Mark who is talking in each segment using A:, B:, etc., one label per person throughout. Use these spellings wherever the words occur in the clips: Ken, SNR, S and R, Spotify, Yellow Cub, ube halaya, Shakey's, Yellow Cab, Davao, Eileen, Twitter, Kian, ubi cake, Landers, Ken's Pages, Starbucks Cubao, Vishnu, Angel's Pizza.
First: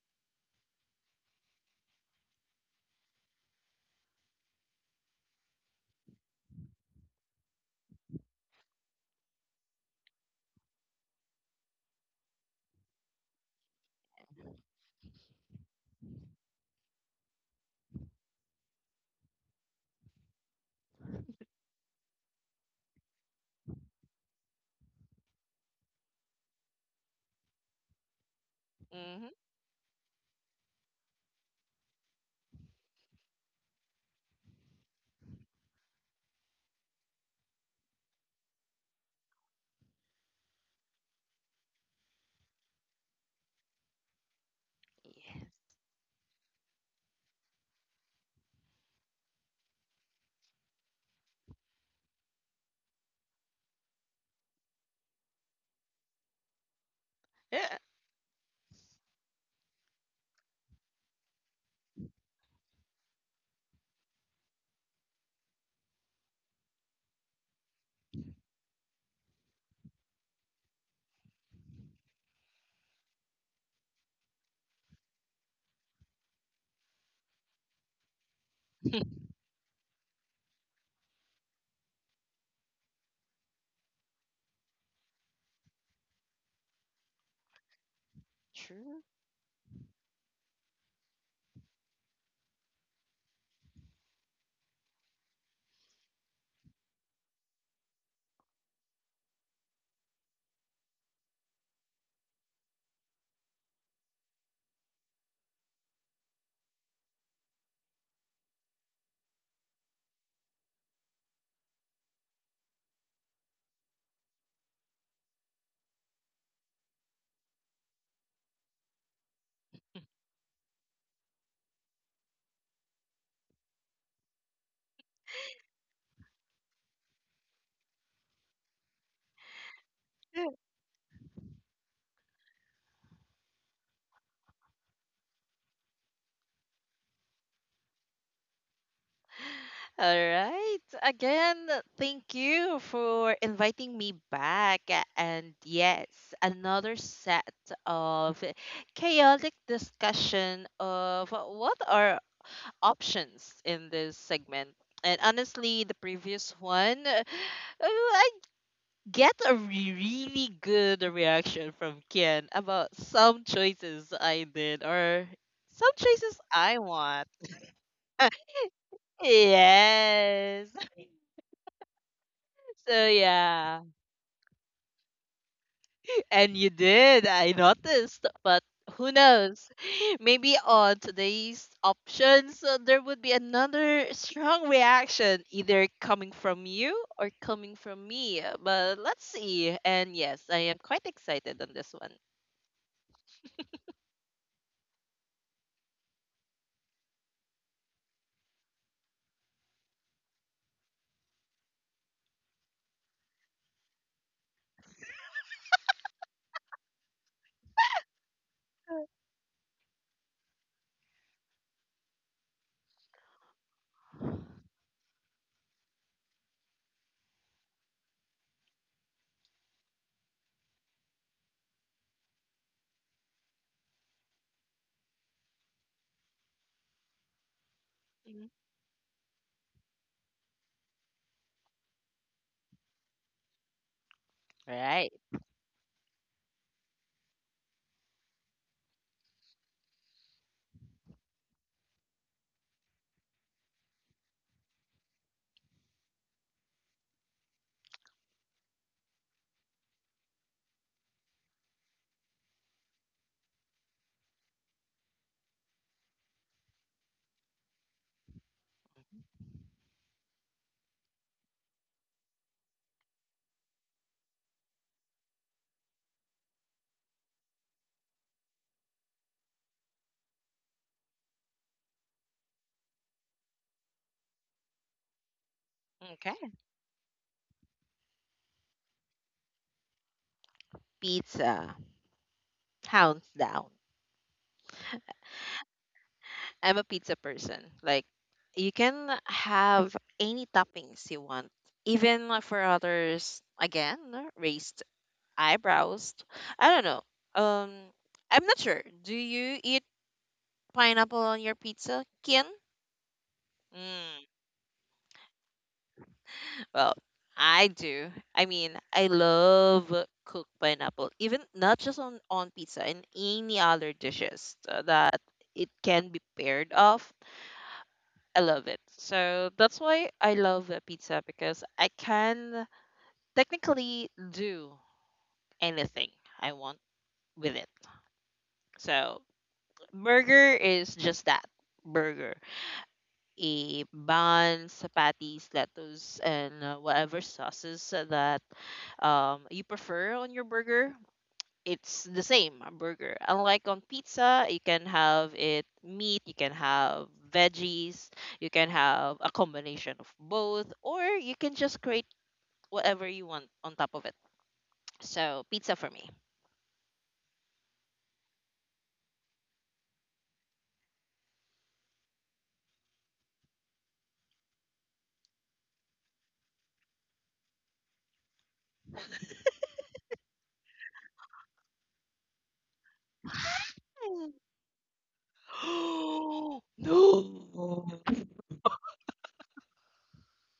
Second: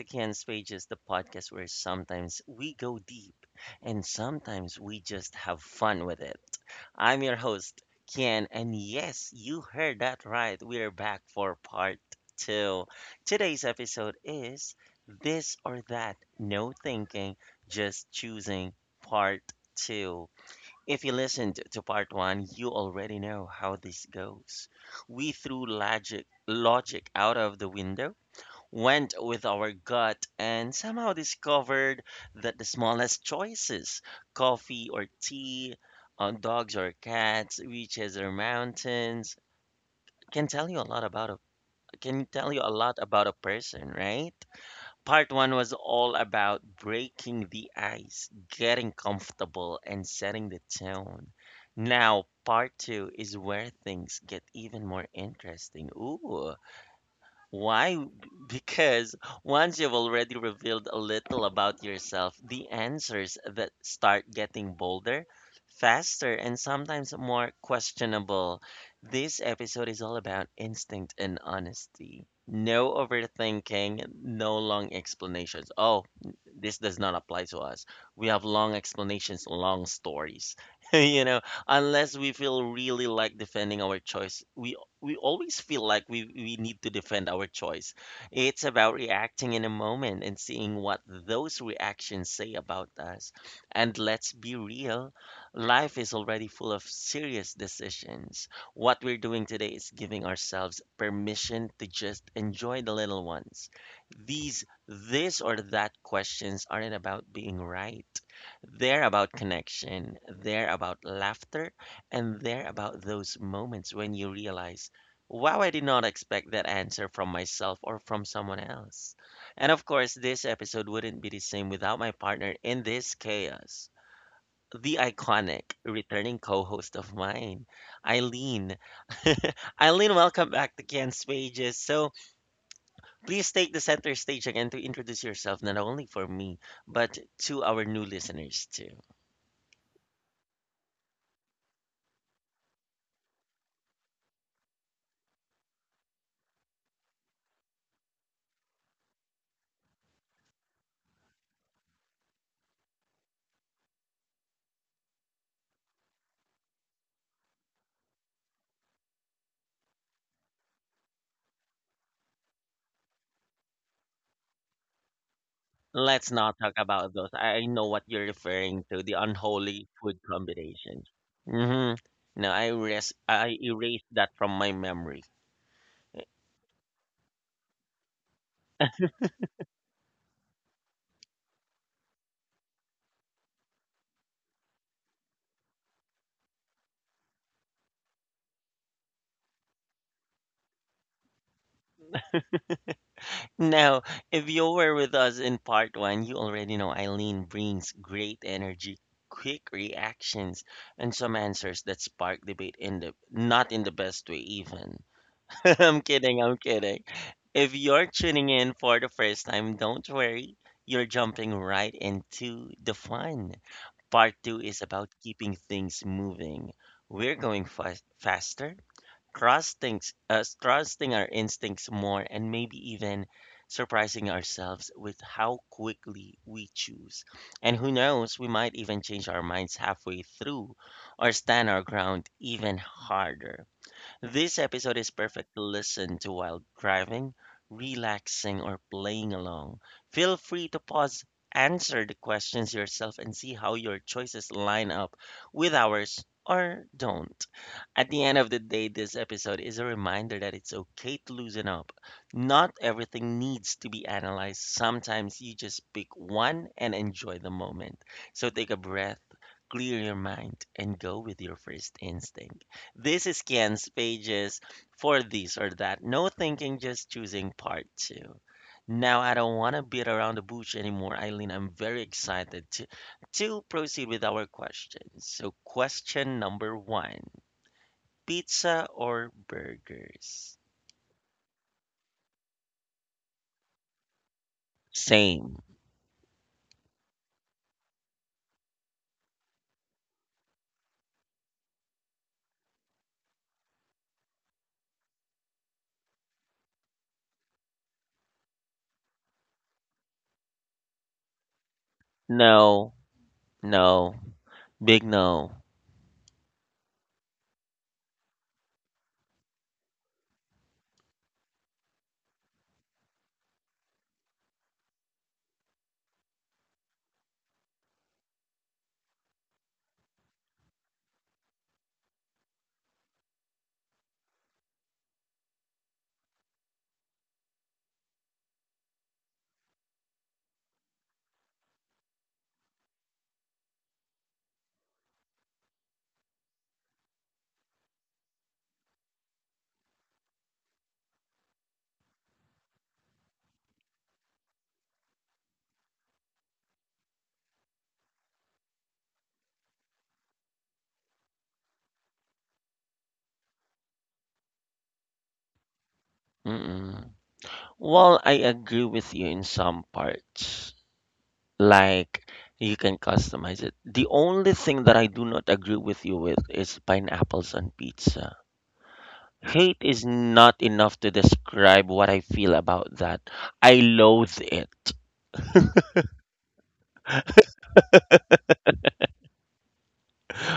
A: to Ken's Pages, the podcast where sometimes we go deep and sometimes we just have fun with it. I'm your host, Ken, and yes, you heard that right. We're back for part two. Today's episode is This or That, No Thinking, Just Choosing, Part Two. If you listened to part one, you already know how this goes. We threw logic out of the window, went
B: Hmm.
A: with our gut, and somehow discovered that the smallest choices, coffee or tea, dogs or cats, beaches or mountains, can tell you a lot about a can tell you a lot about a person, right? Part
B: Yeah.
A: one was all about breaking the ice, getting comfortable, and setting the tone. Now, part two is where things get even more interesting. Ooh,
B: Yeah.
A: why? Because once you've already revealed a little about yourself, the answers that start getting bolder, faster, and sometimes more questionable. This episode is all about instinct and honesty. No overthinking, no long explanations. Oh, this does not apply to us. We have long explanations, long stories. you know, unless we feel really like defending our choice, we always feel like we need to defend our choice. It's about
B: True.
A: reacting in a moment and seeing what those reactions say about us. And let's be real, life is already full of serious decisions. What we're doing today is giving ourselves permission to just enjoy the little ones. These this or that questions aren't about being right. They're about connection, they're about laughter, and they're about those moments when you realize, wow, I did not expect that answer from myself or from someone else. And of course, this episode wouldn't be the same without my partner in this chaos, the iconic returning co host of mine, Eileen. Eileen,
B: Yeah.
A: welcome back to Ken's Pages. So please take the center stage again to introduce yourself, not only for me, but to our new listeners, too.
B: All right. Again, thank you for inviting me back. And yes, another set of chaotic discussion of what are options in this segment. And honestly, the previous one, I get a really good reaction from Ken about some choices I did or some
A: Let's
B: choices
A: not talk
B: I
A: about
B: want.
A: those. I know what you're referring to, the unholy food
B: Yes.
A: combination. Mm-hmm. No,
B: So
A: I
B: yeah.
A: erased that from my memory.
B: And you did. I noticed. But who knows? Maybe on today's options, there would be another strong reaction, either coming from you or coming from me. But let's see. And yes, I am quite excited on this one.
A: Now, if you were with us in part one, you already know Eileen brings great energy, quick reactions, and some answers that spark debate in the not in the best way even. I'm kidding, I'm kidding. If you're tuning in for the first time, don't worry. You're jumping right into the fun. Part two is about keeping things moving. We're going faster, trusting our instincts more, and maybe even surprising ourselves with how quickly we choose. And who knows, we
B: Mhm.
A: might even change our minds halfway through or stand our ground even harder. This episode is
B: Right.
A: perfect to listen to while driving, relaxing, or playing along. Feel free to pause, answer the questions yourself, and see how your choices line up with ours or don't. At the end of the day, this episode is a reminder that it's okay to loosen up. Not everything needs to be analyzed. Sometimes you just pick one and enjoy the moment. So take a breath, clear your mind, and go with your first instinct. This scans pages for this or that. No thinking, just choosing part two. Now I don't want to beat around the bush anymore, Eileen. I'm very excited to proceed with our questions. So, question
B: Okay.
A: number one, pizza or burgers?
B: Pizza. Countdown.
A: Same.
B: I'm a pizza person. Like, you can have any toppings you want, even for others. Again, raised eyebrows. I don't know. Um, I'm not sure. Do you eat pineapple on your pizza, Kian?
A: No, no,
B: Mm.
A: big no.
B: Well, I do. I mean, I love cooked pineapple, even not just on pizza and any other dishes that it can be paired of. I love it. So that's why I love the pizza, because I can technically do anything I want with it. So burger is just that, burger. A buns, patties, lettuce, and whatever sauces that you prefer on your burger. It's the same, a burger. Unlike on pizza, you can have it meat, you can have veggies, you can have a combination of both, or you can just create whatever you want on top of it. So pizza for me.
A: Mm-mm. Well, I agree with you in some parts. Like you can customize it. The only thing that I do not agree with you with is pineapples on pizza. Hate is not enough to describe what I feel about that. I
B: Mm.
A: loathe it.
B: No.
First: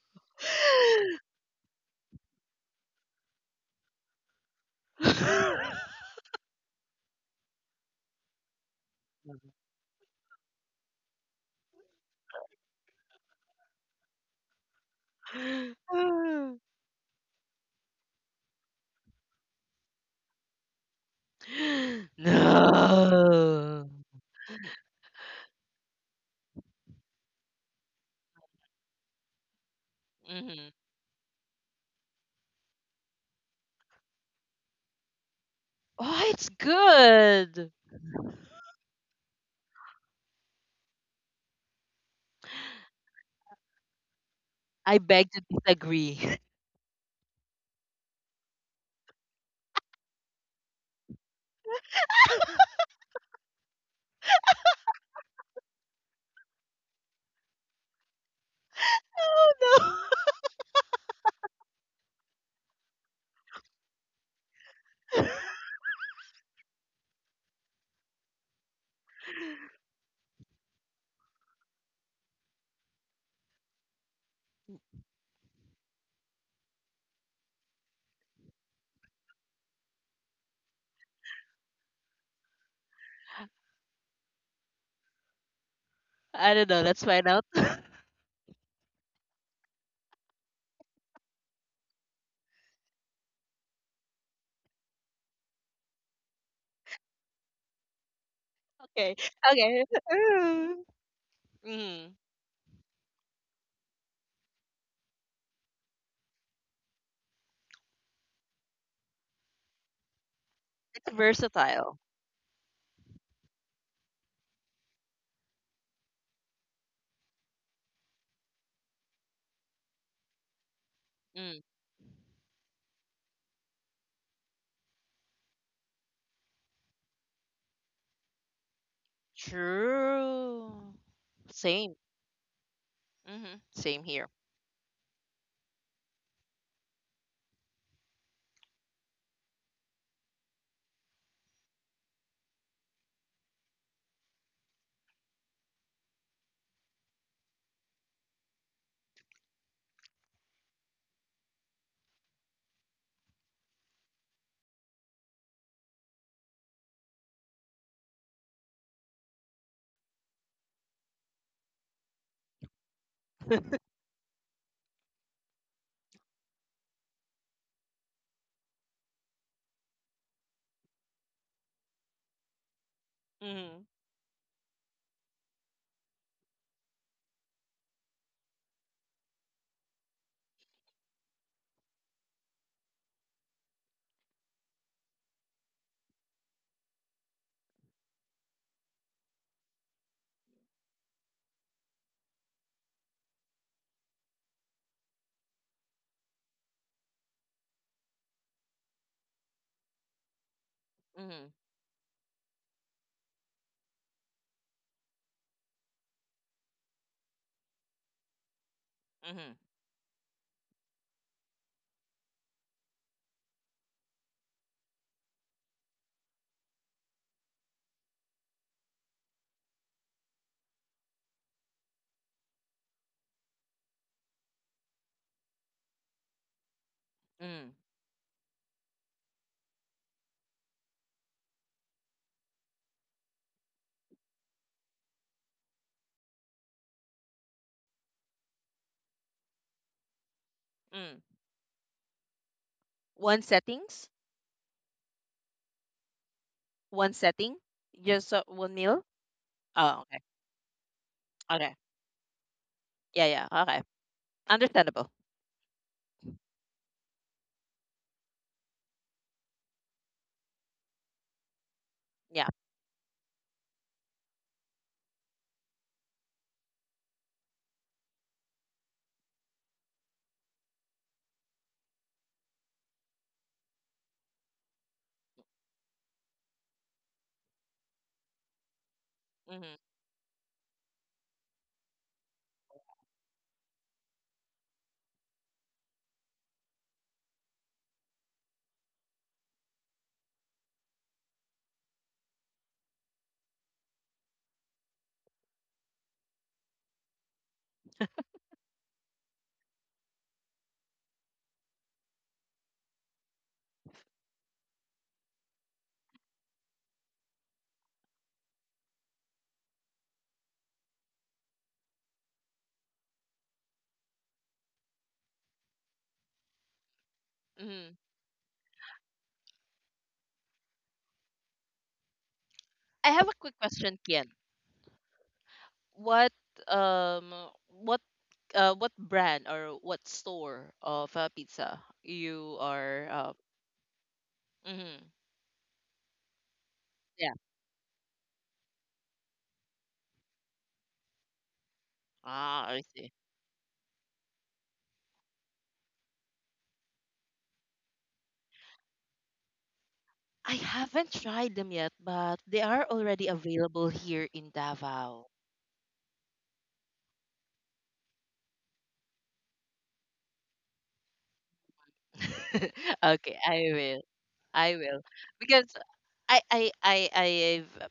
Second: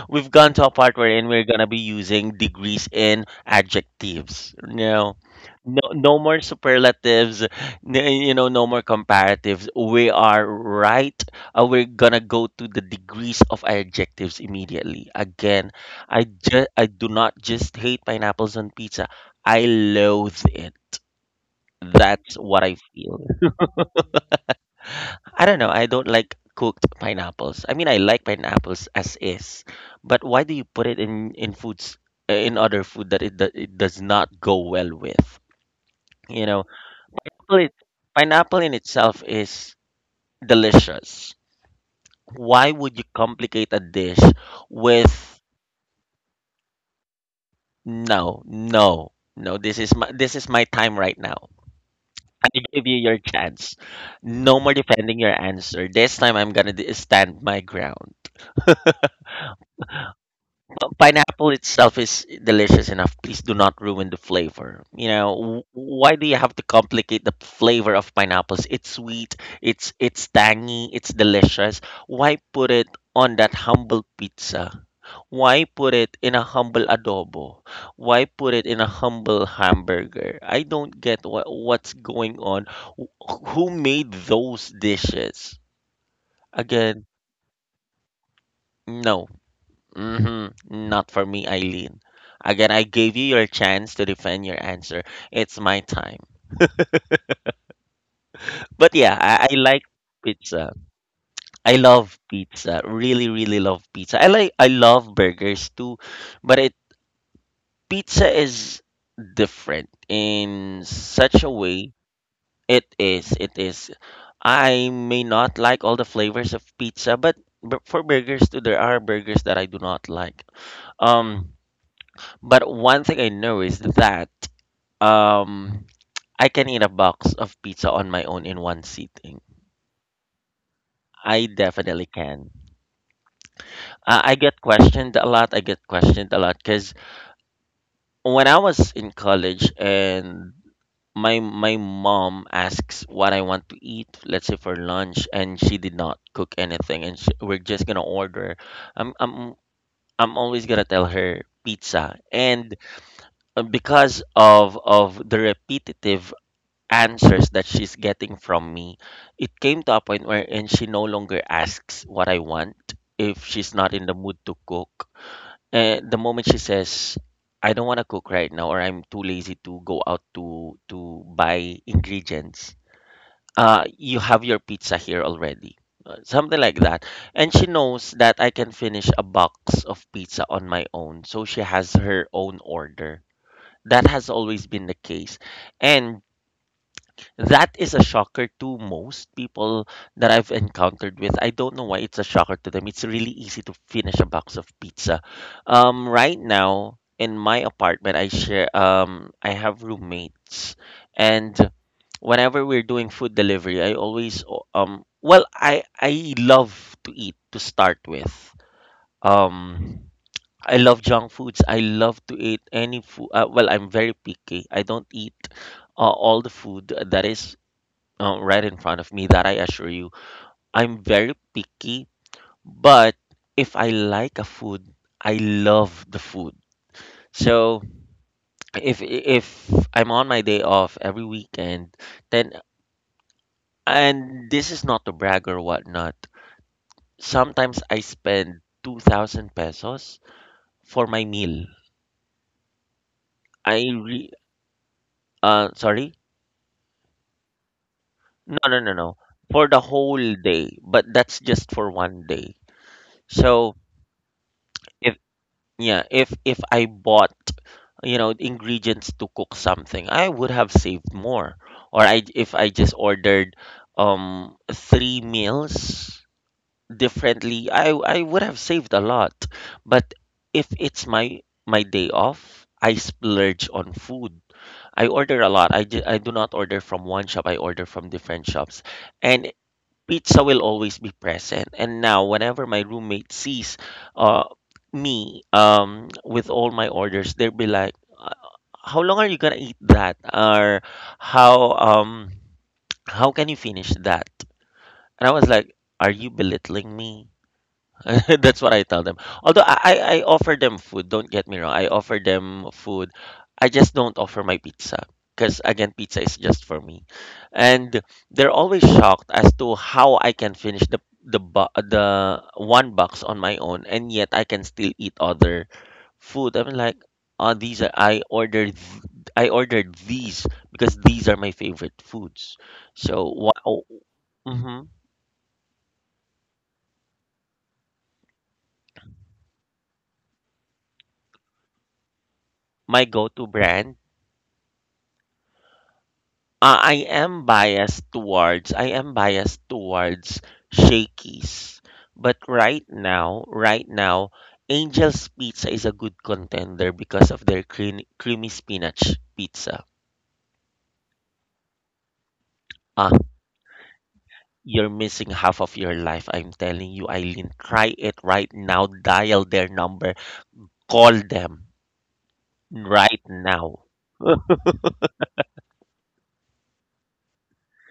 A: We've gone to a part wherein we're gonna be using degrees in adjectives. No, no, no more superlatives. You know, no more comparatives. We are right. We're gonna go to the degrees of adjectives immediately. Again, I do not just hate pineapples on pizza. I loathe it. That's what I feel.
B: No.
A: I don't know. I don't like cooked pineapples. I mean, I like pineapples as is, but why do you
B: Hmm.
A: put it in foods, in other food that it does not go well with?
B: Oh,
A: You
B: it's
A: know, Well,
B: good.
A: it- pineapple in itself is delicious. Why would you complicate a dish
B: I beg
A: with,
B: to disagree.
A: no, no, no? This is my time right now. I give you your chance. No more defending your answer. This time I'm gonna stand my ground.
B: Oh
A: Pineapple itself is delicious enough. Please do not ruin the flavor.
B: no.
A: Why do you have to complicate the flavor of pineapples? It's sweet, it's tangy, it's delicious. Why put it on that humble pizza? Why put it in a humble adobo? Why put it in a humble hamburger? I don't get what's going on. Who made those dishes?
B: I don't know. Let's
A: Again,
B: find out.
A: no. Mm-hmm. Not for me, Eileen. Again, I gave you your chance to defend your answer. It's my time. But
B: Okay.
A: yeah, I like
B: Okay.
A: pizza. I
B: Mm.
A: love pizza. Really, really love pizza. I love burgers too, but it pizza is different in
B: It's
A: such a way.
B: versatile.
A: It is. It is. I may not like all the flavors of pizza, but for burgers too, there are burgers that I do not like. Um,
B: Mm.
A: but one thing I know is that Um, I can eat a box of pizza on my own in one sitting.
B: True.
A: I
B: Same.
A: definitely can.
B: Hmm. Same here.
A: I get questioned a lot. I get questioned a lot because when I was in college and my mom asks what I want to eat, let's say for lunch, and she did not cook anything, and we're just gonna order. I'm I'm I'm always gonna tell her pizza, and because of the repetitive answers that she's getting from me, it came to a point wherein she no longer asks what I want if she's not in the mood to cook. And the moment she says, I don't want to cook right now, or I'm too lazy to go out to buy ingredients,
B: Mm-hmm.
A: you have your pizza here already. Something like that. And she knows that I can finish a box of pizza on my own. So she has her own order. That has always been the case. And that is a shocker to most people that I've encountered with. I don't know why it's a shocker to them. It's really easy to finish a box of pizza. Right now in my apartment, I share, I have roommates,
B: Mm-hmm.
A: and whenever we're doing food delivery, I always well I love to eat to start with.
B: Mm-hmm.
A: Um, I love junk foods. I love to eat any food. Well, I'm very picky. I don't eat all the food that is right in front of me, that I assure you. I'm very picky, but if I like a food, I love the food.
B: Mm-hmm.
A: So if I'm on my day off every weekend, then, and this is not to brag or whatnot. Sometimes I spend 2,000 pesos for
B: Mm.
A: my meal.
B: One
A: I
B: settings,
A: re sorry,
B: one setting, just
A: no
B: one
A: no no
B: meal.
A: no for the
B: Oh, okay.
A: whole day, but that's just
B: Okay.
A: for one day.
B: Yeah, yeah.
A: So
B: Okay. Understandable.
A: if Yeah, if I bought, you know, ingredients to cook something, I would have saved more. Or I
B: Yeah.
A: if I just ordered three meals differently, I would have saved a lot. But if it's my day off, I splurge on food. I order a lot. I do not order from one shop. I order from different shops. And
B: hmm
A: pizza will always be present. And now, whenever my roommate sees uh, me with all my orders, they'll be like, How long are you gonna eat that?" Or, "How um how can you finish that?" And I was like, "Are you belittling me?" That's what I tell them. Although I offer them food, don't get me wrong. I offer them food. I just don't offer my pizza because again, pizza is just for me. And they're always shocked as to how I can finish the one box on my own and yet I can still eat other food. I'm like, oh, these
B: hmm
A: are, I ordered these because these are my favorite foods.
B: I have
A: So
B: a
A: what?
B: quick question, Kian.
A: Mm-hmm,
B: What um what what brand or what store of pizza you
A: my
B: are?
A: go-to brand.
B: Mhm.
A: I
B: Yeah.
A: am biased towards I am biased towards Shakey's. But
B: Ah, I see.
A: right now, Angel's Pizza is a good contender because of their creamy spinach pizza.
B: I haven't tried them yet, but they are
A: Ah,
B: already available here in
A: you're
B: Davao.
A: missing half of your life. I'm telling you, Eileen. Try it right now. Dial their number. Call them right
B: Okay, I
A: now.
B: will. I will. Because I've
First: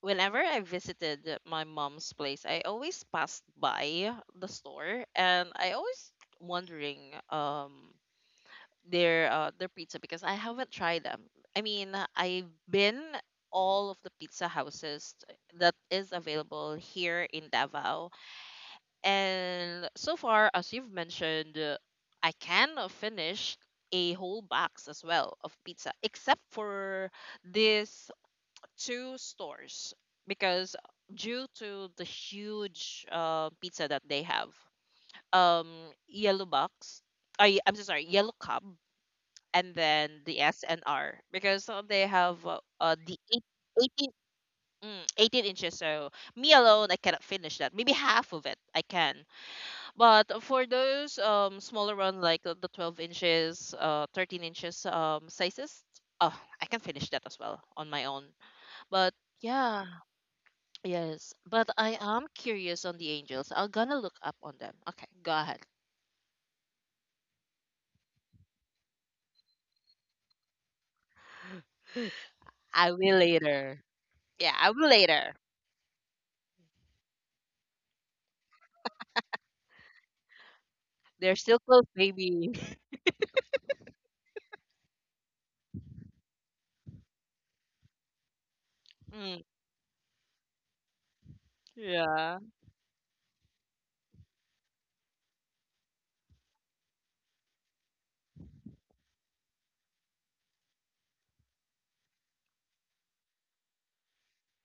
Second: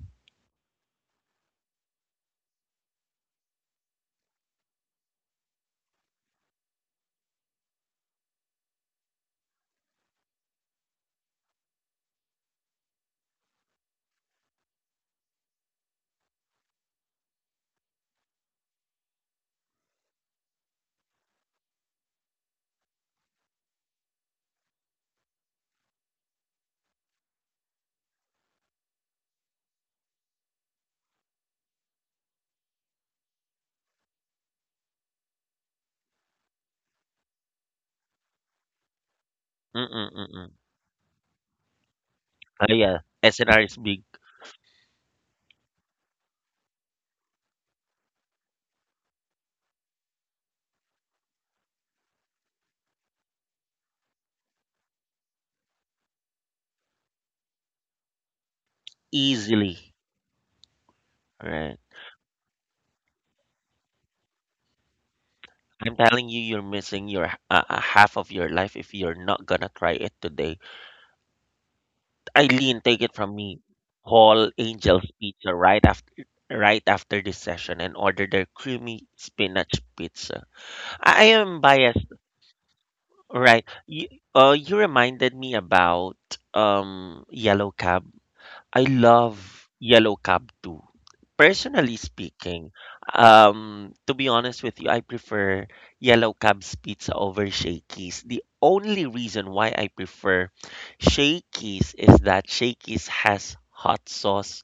B: whenever I visited my mom's place, I always passed by the store and I always wondering their pizza because I haven't tried them. I mean, I've been all of the pizza houses that is available here in Davao, and so far, as you've mentioned, I can finish a whole box as well of pizza, except for these two stores because due to the huge pizza that they have. um, Yellow Box. I'm so sorry, Yellow Cub, and then the
A: Mm-mm-mm.
B: S and R, because they have
A: Oh yeah,
B: the
A: SNR is big
B: eighteen 18 inches, so me alone I cannot finish that, maybe half of it I can. But for those smaller one, like the 12 inches, 13 inches, sizes. Oh, I can finish that as well on my own. But
A: easily.
B: yeah. Yes, but
A: Right.
B: I am curious on the Angel's. I'm gonna look up on them. Okay, go ahead.
A: I'm telling you, you're missing your half of your life if you're not gonna try it today. Eileen,
B: I
A: take it
B: will
A: from me.
B: later.
A: Call
B: Yeah, I will
A: Angel's
B: later.
A: Pizza right after this session and order their creamy spinach pizza. I
B: They're still
A: am
B: close,
A: biased,
B: baby.
A: right? You, you reminded me about Yellow Cab. I love
B: Mm,
A: Yellow Cab too. Personally
B: yeah.
A: speaking, to be honest with you, I prefer Yellow Cab's pizza over Shakey's. The only reason why I prefer Shakey's is that Shakey's has hot sauce.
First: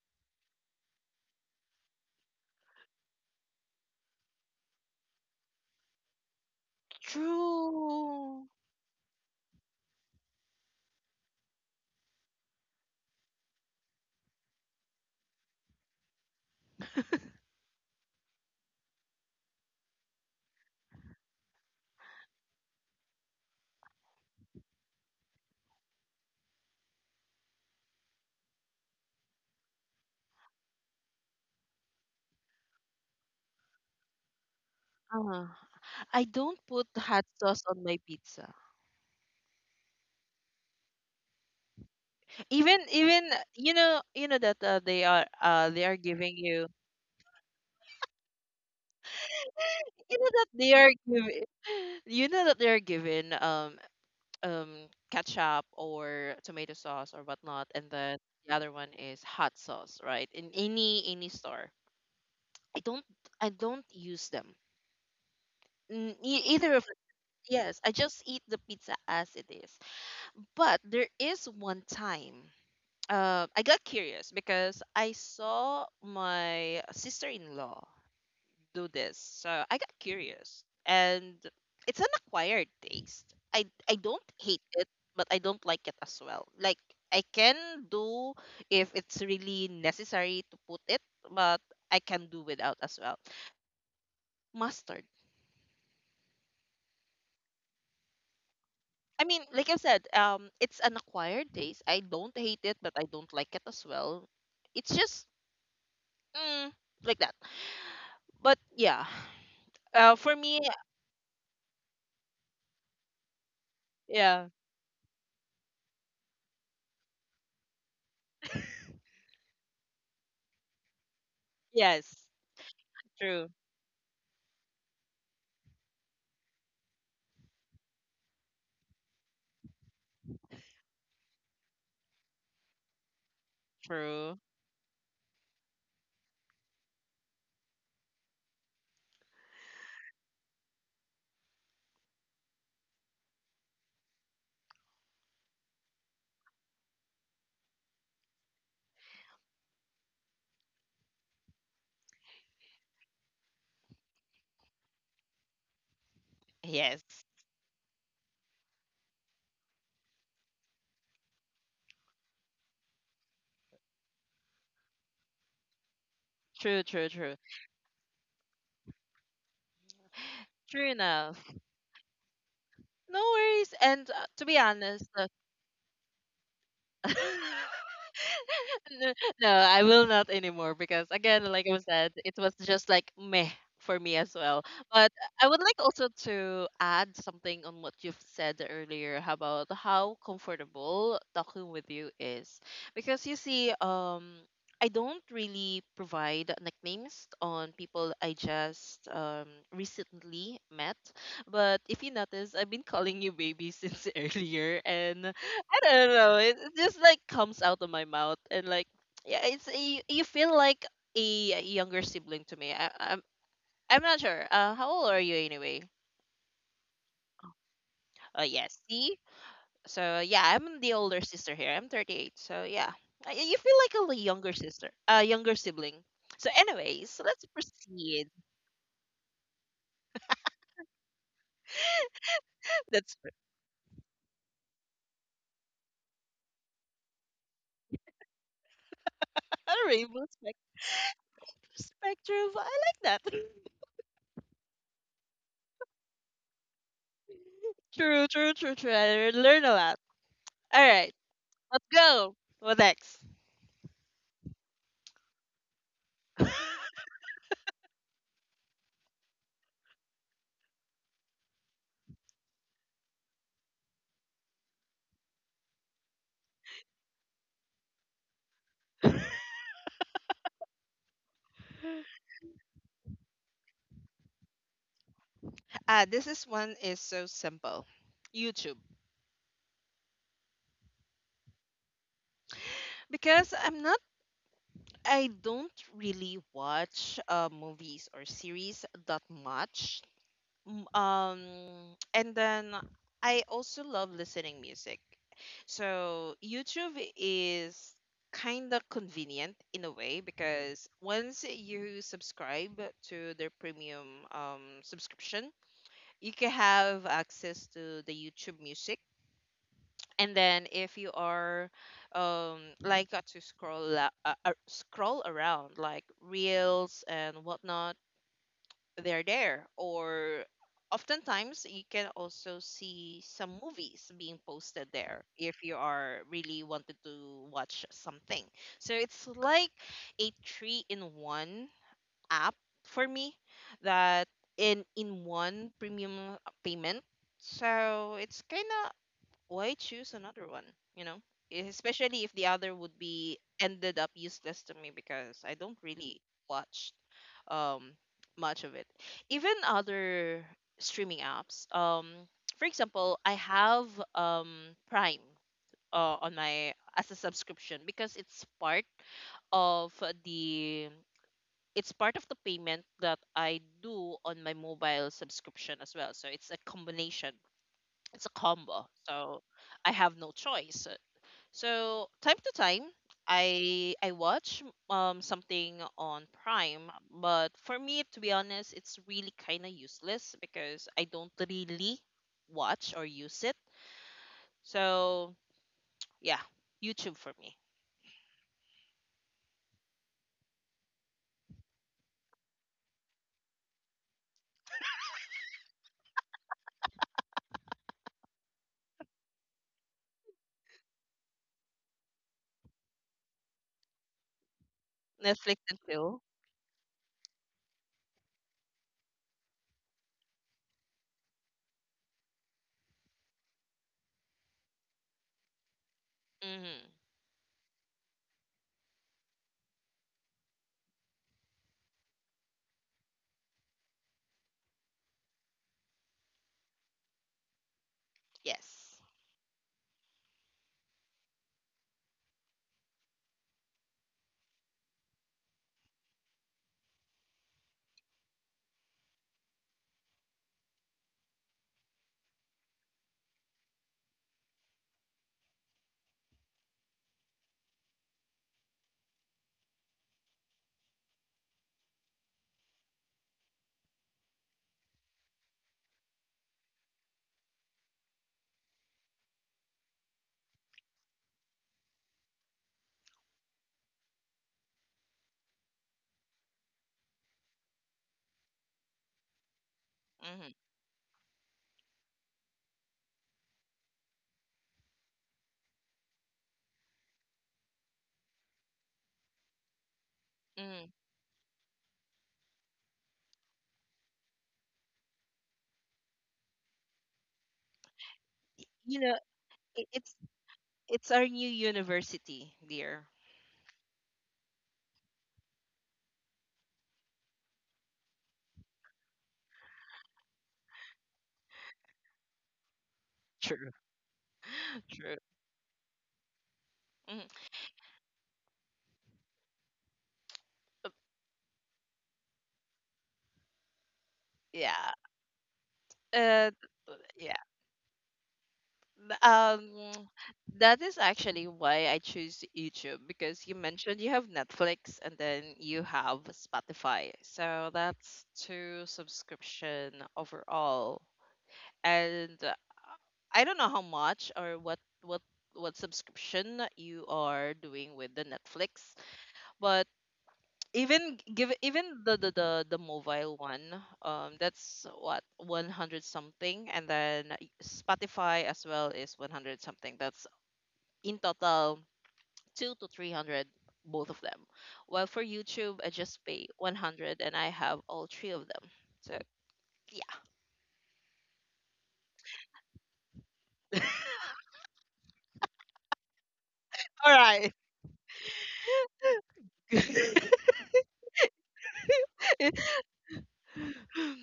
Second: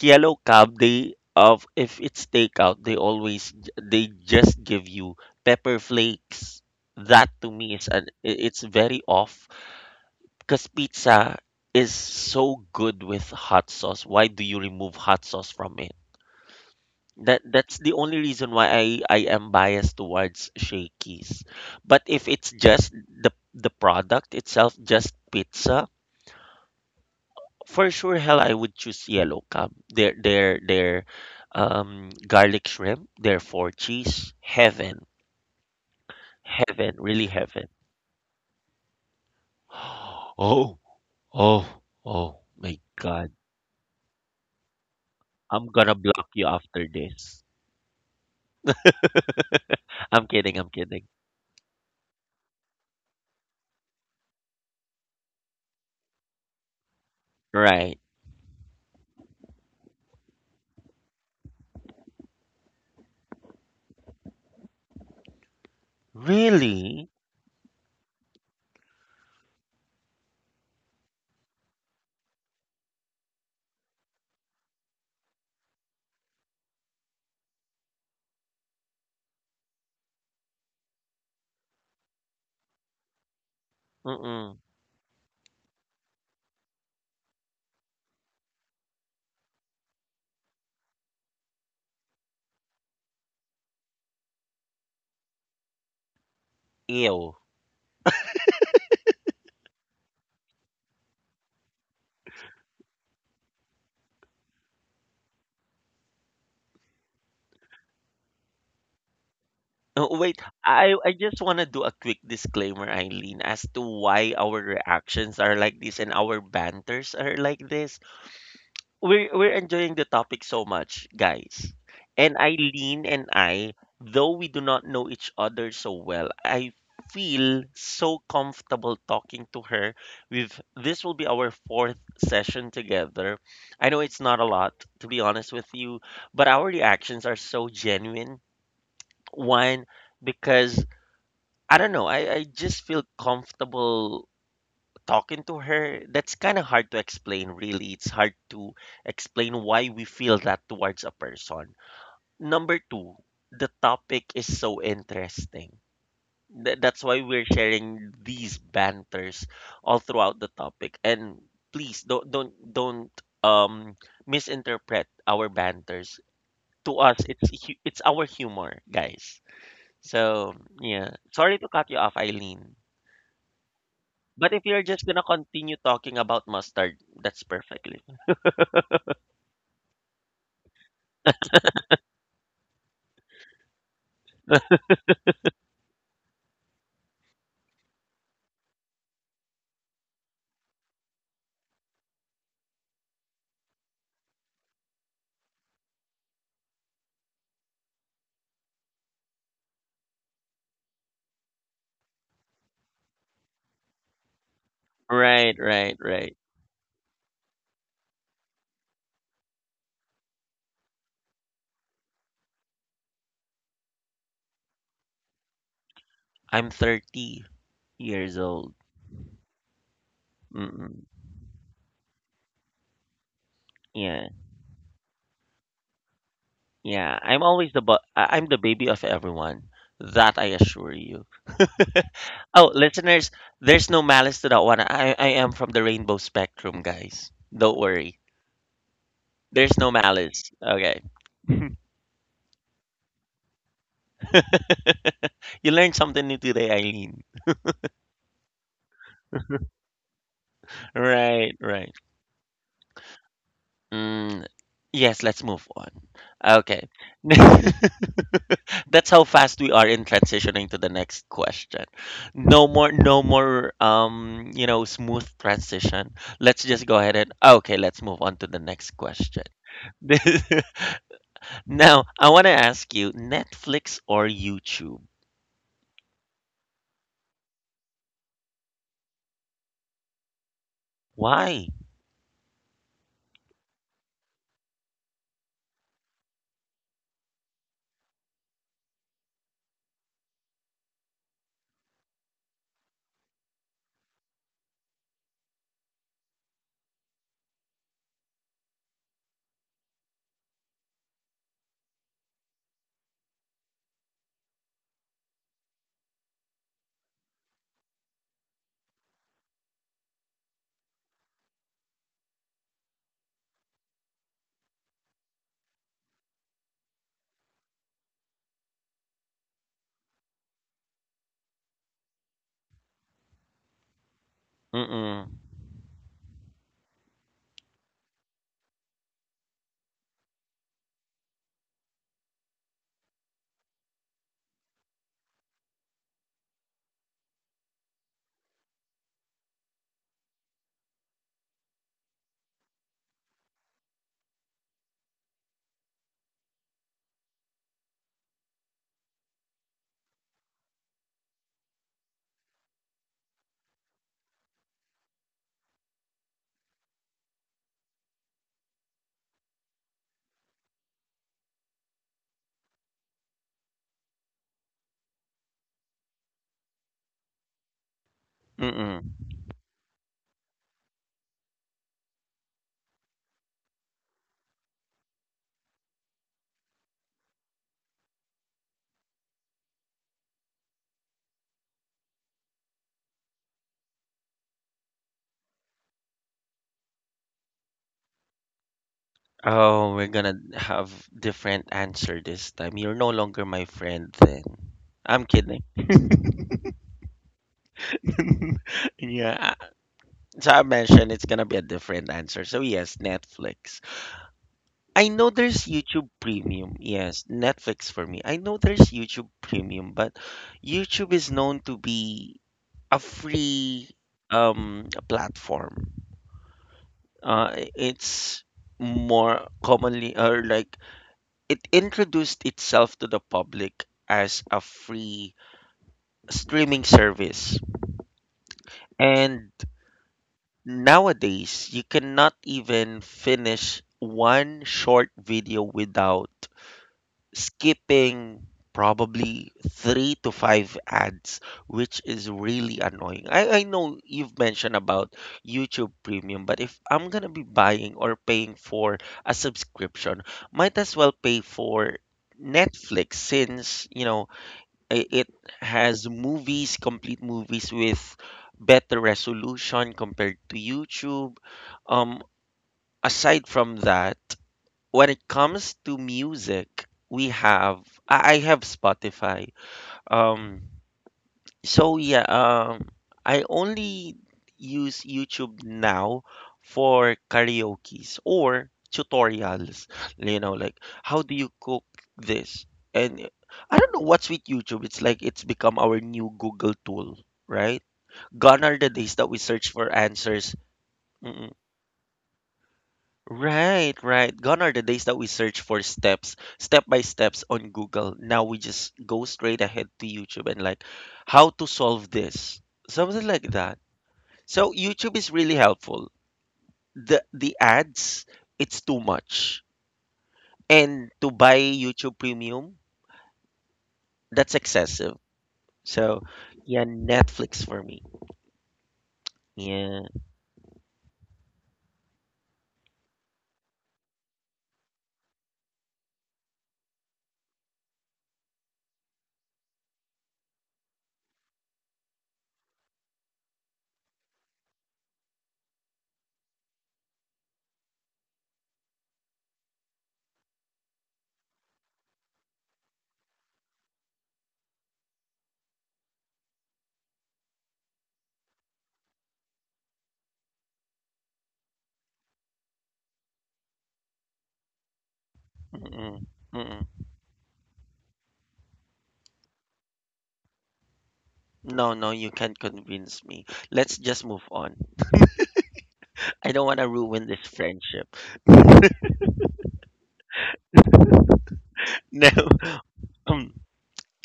A: Yellow Cab, they of if it's takeout, they always they just give you pepper flakes. That to me is
B: True.
A: it's very off because pizza is so good with hot sauce. Why do you remove hot sauce from it? That's the only reason why I am biased towards Shakey's. But if it's just the product itself, just pizza, for sure hell I would choose Yellow Cab. Their garlic shrimp, their four cheese, heaven.
B: Uh, I don't put
A: Heaven,
B: hot
A: really
B: sauce
A: heaven.
B: on my pizza.
A: Oh, oh, oh my
B: Even
A: god.
B: you know that
A: I'm
B: they
A: gonna
B: are
A: block
B: giving
A: you
B: you,
A: after this.
B: you
A: I'm
B: know that
A: kidding, I'm
B: they are
A: kidding.
B: giving you know that they are given um ketchup or tomato sauce or whatnot, and
A: Right.
B: then the other one is hot sauce, right? In any store, I don't I don't use them. Either of.
A: Really?
B: Yes, I just eat the pizza as it is. But there is one time. I got curious because I saw my sister-in-law do this, so I got curious, and it's an acquired taste. I don't
A: Mm-mm.
B: hate it, but I don't like it as well. Like, I can do if it's really necessary to put it, but I can do without as well. Mustard.
A: Ew.
B: I mean, like I said, it's an acquired taste. I don't hate it, but I don't like it as well. It's just, mm, like that. But yeah.
A: Oh,
B: For
A: wait,
B: me.
A: I just want to do a quick disclaimer, Eileen, as to why
B: Yeah,
A: our reactions are like this and our banters are like this. We're enjoying the topic so much, guys.
B: yes,
A: And Eileen and
B: true,
A: I, though we do not know each other so well, I feel so comfortable talking to her. We've this will be our fourth session together. I know it's
B: true,
A: not a lot, to be honest with you, but our reactions are so genuine. One, because I don't know, I just feel comfortable talking to her. That's kind of hard to explain. Really, it's hard to explain why we feel that towards a person. Number two, the topic is so interesting.
B: yes,
A: That's why we're sharing these banters all throughout the topic. And please don't um misinterpret our banters.
B: true,
A: To
B: true,
A: us
B: true,
A: it's our humor, guys. So
B: true
A: yeah,
B: enough.
A: sorry to cut you off, Eileen.
B: No worries. And to
A: But
B: be
A: if you're just
B: honest,
A: gonna continue talking about mustard, that's perfectly fine.
B: N- No, I will not anymore because again, like I said, it was just like meh for me as well. But I would like also to add something on what you've said earlier about how comfortable talking with you is. Because you see, I don't really provide nicknames on people I just recently met. But if you notice, I've been calling you baby since earlier, and
A: Right,
B: I
A: right,
B: don't
A: right.
B: know, it just like comes out of my mouth, and like, yeah, you feel like a younger sibling to me. I'm not sure. How old are you anyway?
A: I'm 30 years old.
B: Yes. See, so yeah, I'm the
A: Mm-mm.
B: older sister here. I'm 38, so yeah, you feel like a
A: Yeah,
B: younger sister, a younger sibling. So, anyways,
A: yeah.
B: so
A: I'm
B: let's
A: always
B: proceed.
A: I'm the baby of everyone. That I assure you. Oh,
B: That's
A: listeners, there's no malice to that one. I am from the rainbow spectrum, guys. Don't worry.
B: a
A: There's no
B: rainbow
A: malice. Okay.
B: spectrum. I like that.
A: You learned something new today, Eileen.
B: True, true, true, true. I learn a lot. All right,
A: Right,
B: let's
A: right.
B: go. What next?
A: Mm, yes, let's move on. Okay. That's how fast we are in transitioning to the next question. No more, no more, you know, smooth transition. Let's just go ahead and, okay, let's move on to the next question. Now, I want to ask you, Netflix or YouTube?
B: Ah, this is one is so simple. YouTube.
A: Why?
B: Because I don't really watch movies or series that much. M- Um and then I also love listening music. So YouTube is kind of convenient in a way, because once you subscribe to their premium subscription, you can have access to the YouTube music. And then if you are like to scroll around like reels and whatnot, they're there. Or oftentimes you can also see some movies being posted there
A: Mm-mm.
B: if you are really wanted to watch something. So it's like a three in one app for me, that in one premium payment. So it's kind of, why choose another one, you know? Especially if the other would be ended up useless to me, because I don't really watch um much of it. Even other streaming apps. For example, I have Prime on my as a subscription, because it's part of the it's part of the payment that I do on my mobile subscription as well. So it's a combination, it's a combo.
A: Mm-mm.
B: So I have no choice. So time to time, I watch something on Prime, but for me, to be honest, it's really kind of useless, because I don't really watch or use it. So yeah, YouTube for me.
A: Oh, we're gonna have different answer this time. You're no longer my friend then. I'm kidding. yeah. So I mentioned it's gonna be a different answer. So yes, Netflix. I know
B: Netflix
A: there's
B: and
A: YouTube
B: chill.
A: Premium. Yes, Netflix for me. I know there's YouTube Premium, but YouTube is known to be a free platform.
B: Mm-hmm.
A: It's more commonly or like it introduced itself to the public as a free streaming service.
B: Yes.
A: And Nowadays, you cannot even finish one short video without skipping probably three to five ads, which is really annoying. I know you've mentioned about YouTube Premium, but if I'm gonna be buying or paying for a subscription, might as well pay for Netflix since, you know, it has movies, complete movies with better resolution compared to YouTube. Um, aside from that, when it comes to music, we have I have Spotify.
B: Mm-hmm.
A: Um, so yeah, I only use YouTube now for karaoke's or tutorials. You know, like
B: Mm-hmm.
A: how do you cook this? And I don't know what's with YouTube. It's like it's become our new Google tool, right? Gone are the
B: You
A: days
B: know,
A: that we search
B: it,
A: for
B: it's
A: answers.
B: It's our new
A: Mm-mm.
B: university, dear.
A: Right, right. Gone are the days that we search for steps, step by steps on Google. Now we just go straight ahead to YouTube and like how to solve this. Something like
B: True.
A: that. So YouTube
B: True.
A: is really helpful. The
B: Mhm.
A: the ads, it's too much. And to buy YouTube Premium, that's
B: Yeah.
A: excessive. So
B: Uh,
A: yeah,
B: yeah.
A: Netflix for me.
B: th-
A: Yeah.
B: Um, that is actually why I choose YouTube, because you mentioned you have Netflix and then you have Spotify. So that's two subscription overall. And I don't know how much or what subscription you are doing with the Netflix, but even give even the mobile one, that's what, 100 something, and then Spotify as well is 100 something. That's in total 2 to 300, both of them, while for YouTube I
A: Mm-mm.
B: just pay
A: Mm-mm.
B: 100 and I have all three of them. So yeah.
A: No, you can't convince me. Let's just move on. I don't want to
B: All
A: ruin this
B: right.
A: friendship. No. Um,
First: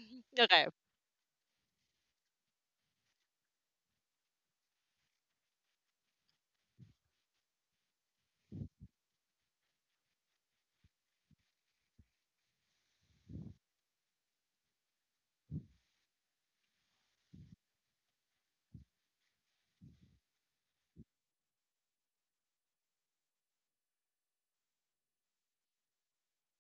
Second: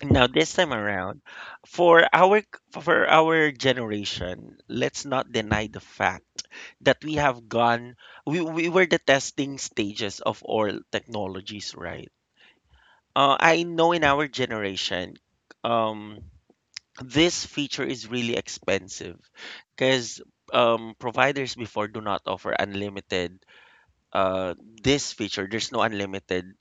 A: now this
B: Okay.
A: time around, for our for our generation, let's not deny the fact that we have gone we were the testing stages of all technologies, right? I know in our generation, um, this feature is really expensive because providers before do not offer unlimited uh, this feature. There's no unlimited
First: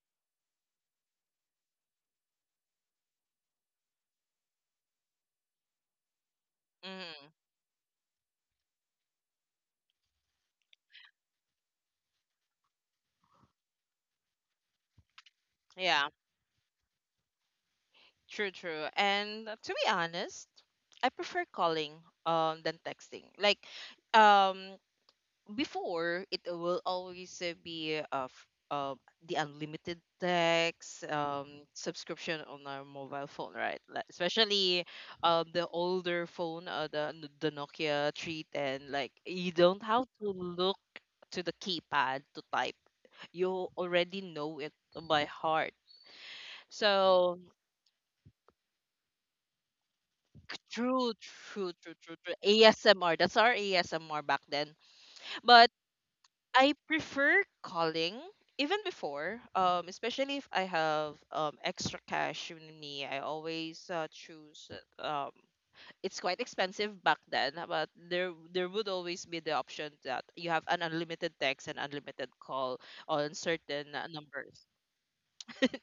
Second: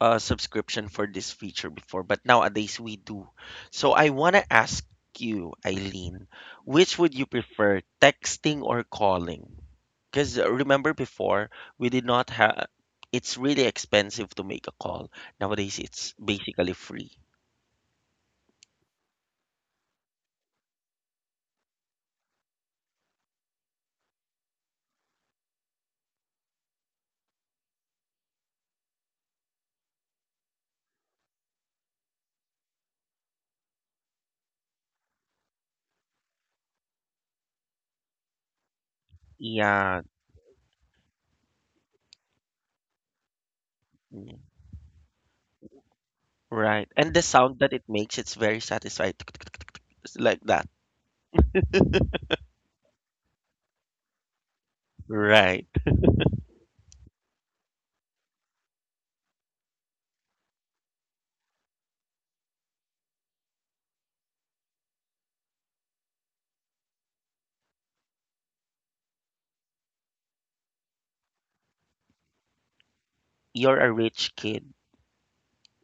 A: subscription for this feature before, but nowadays we do. So I want to ask you, Eileen, which would you
B: Mm,
A: prefer, texting or calling? Because remember before, we did not have, it's really expensive to make a call. Nowadays,
B: yeah.
A: it's basically free.
B: True, true. And to be honest, I prefer calling than texting. Like, um before, it will always be of uh, the unlimited text subscription on our mobile phone, right? Like, especially the older phone, the Nokia 310. Like, you don't
A: Yeah,
B: have to look to the keypad to type. You already
A: mm,
B: know it by heart.
A: right. And the
B: So
A: sound that it makes, it's very satisfying. It's like that.
B: true, true, true, true, true. ASMR. That's our ASMR back then.
A: Right.
B: But I prefer calling even before, especially if I have extra cash with me. I always choose. uh, Um, it's quite expensive back then, but there would always be the option that you have an unlimited text and unlimited call on
A: You're a
B: certain
A: rich
B: numbers.
A: kid.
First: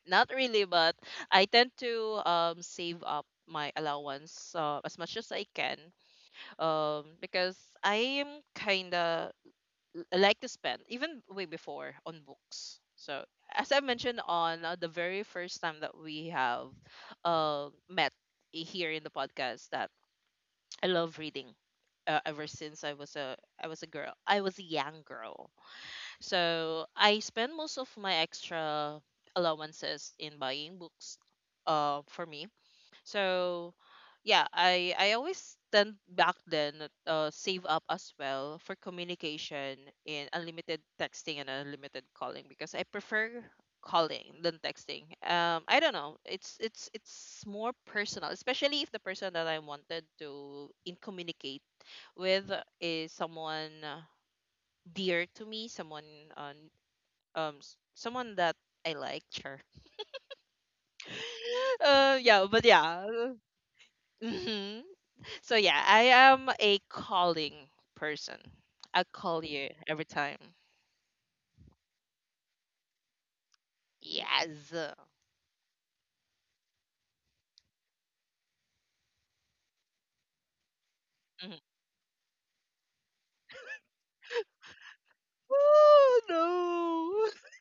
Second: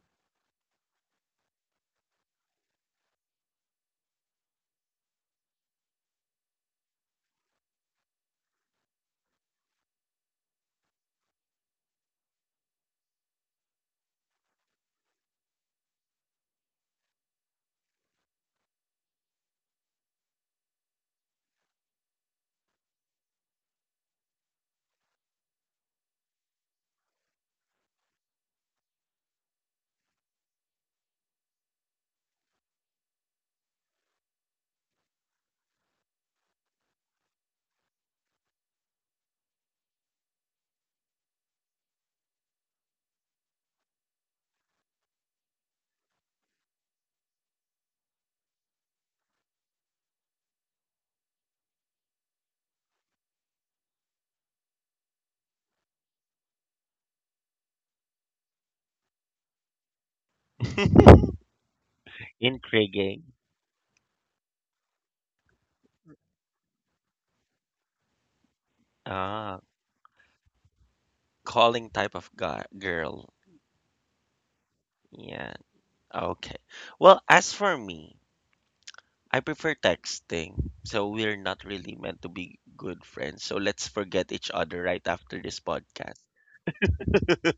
B: Not really, but I tend to save up my allowance as much as I can, because I am kinda like to spend even way before on books. So as I mentioned on the very first time that we have met here in the podcast, that I love reading. Ever since I was a, I was a girl, I was a young girl. So I spend most of my extra allowances in buying books. For me. So, yeah, I always tend back then, save up as well for communication in unlimited texting and unlimited calling, because I prefer calling than texting. I don't know. It's more personal, especially if the person that I wanted to in communicate with is someone dear to me, on someone that I like. Sure. Yeah, but yeah.
A: Intriguing.
B: So yeah, I am a calling person. I call
A: Ah,
B: you every time.
A: calling type of guy, girl.
B: Yes.
A: Yeah. Okay. Well, as for me, I prefer texting. So we're
B: Mhm.
A: not really meant to be good friends. So let's forget each other right after this
B: Oh
A: podcast.
B: no.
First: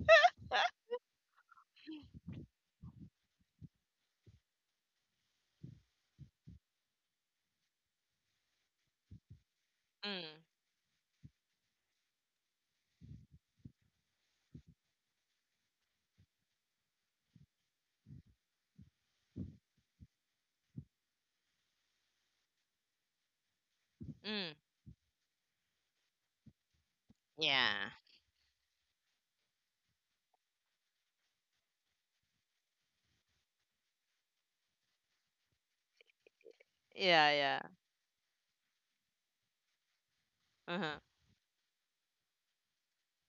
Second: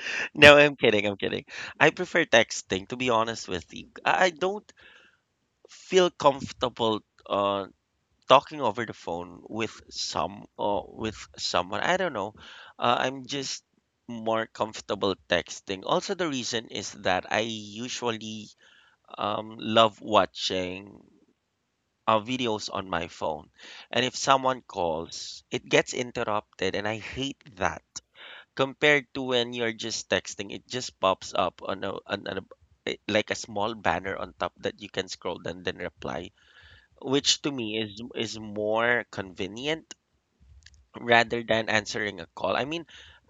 A: No, I'm kidding. I'm kidding. I prefer texting, to be honest with you. I don't feel comfortable uh talking over the phone with
B: mm,
A: some or with someone. I don't know. I'm just more comfortable texting. Also, the reason is that I usually love watching videos on my phone. And if
B: mm.
A: someone calls, it gets interrupted, and I hate that
B: Yeah.
A: compared to when you're just texting. It just pops up on on a like a small banner on top that you can scroll and then reply,
B: Yeah,
A: which to
B: yeah.
A: me is more convenient
B: Uh-huh.
A: rather than answering a call. I mean,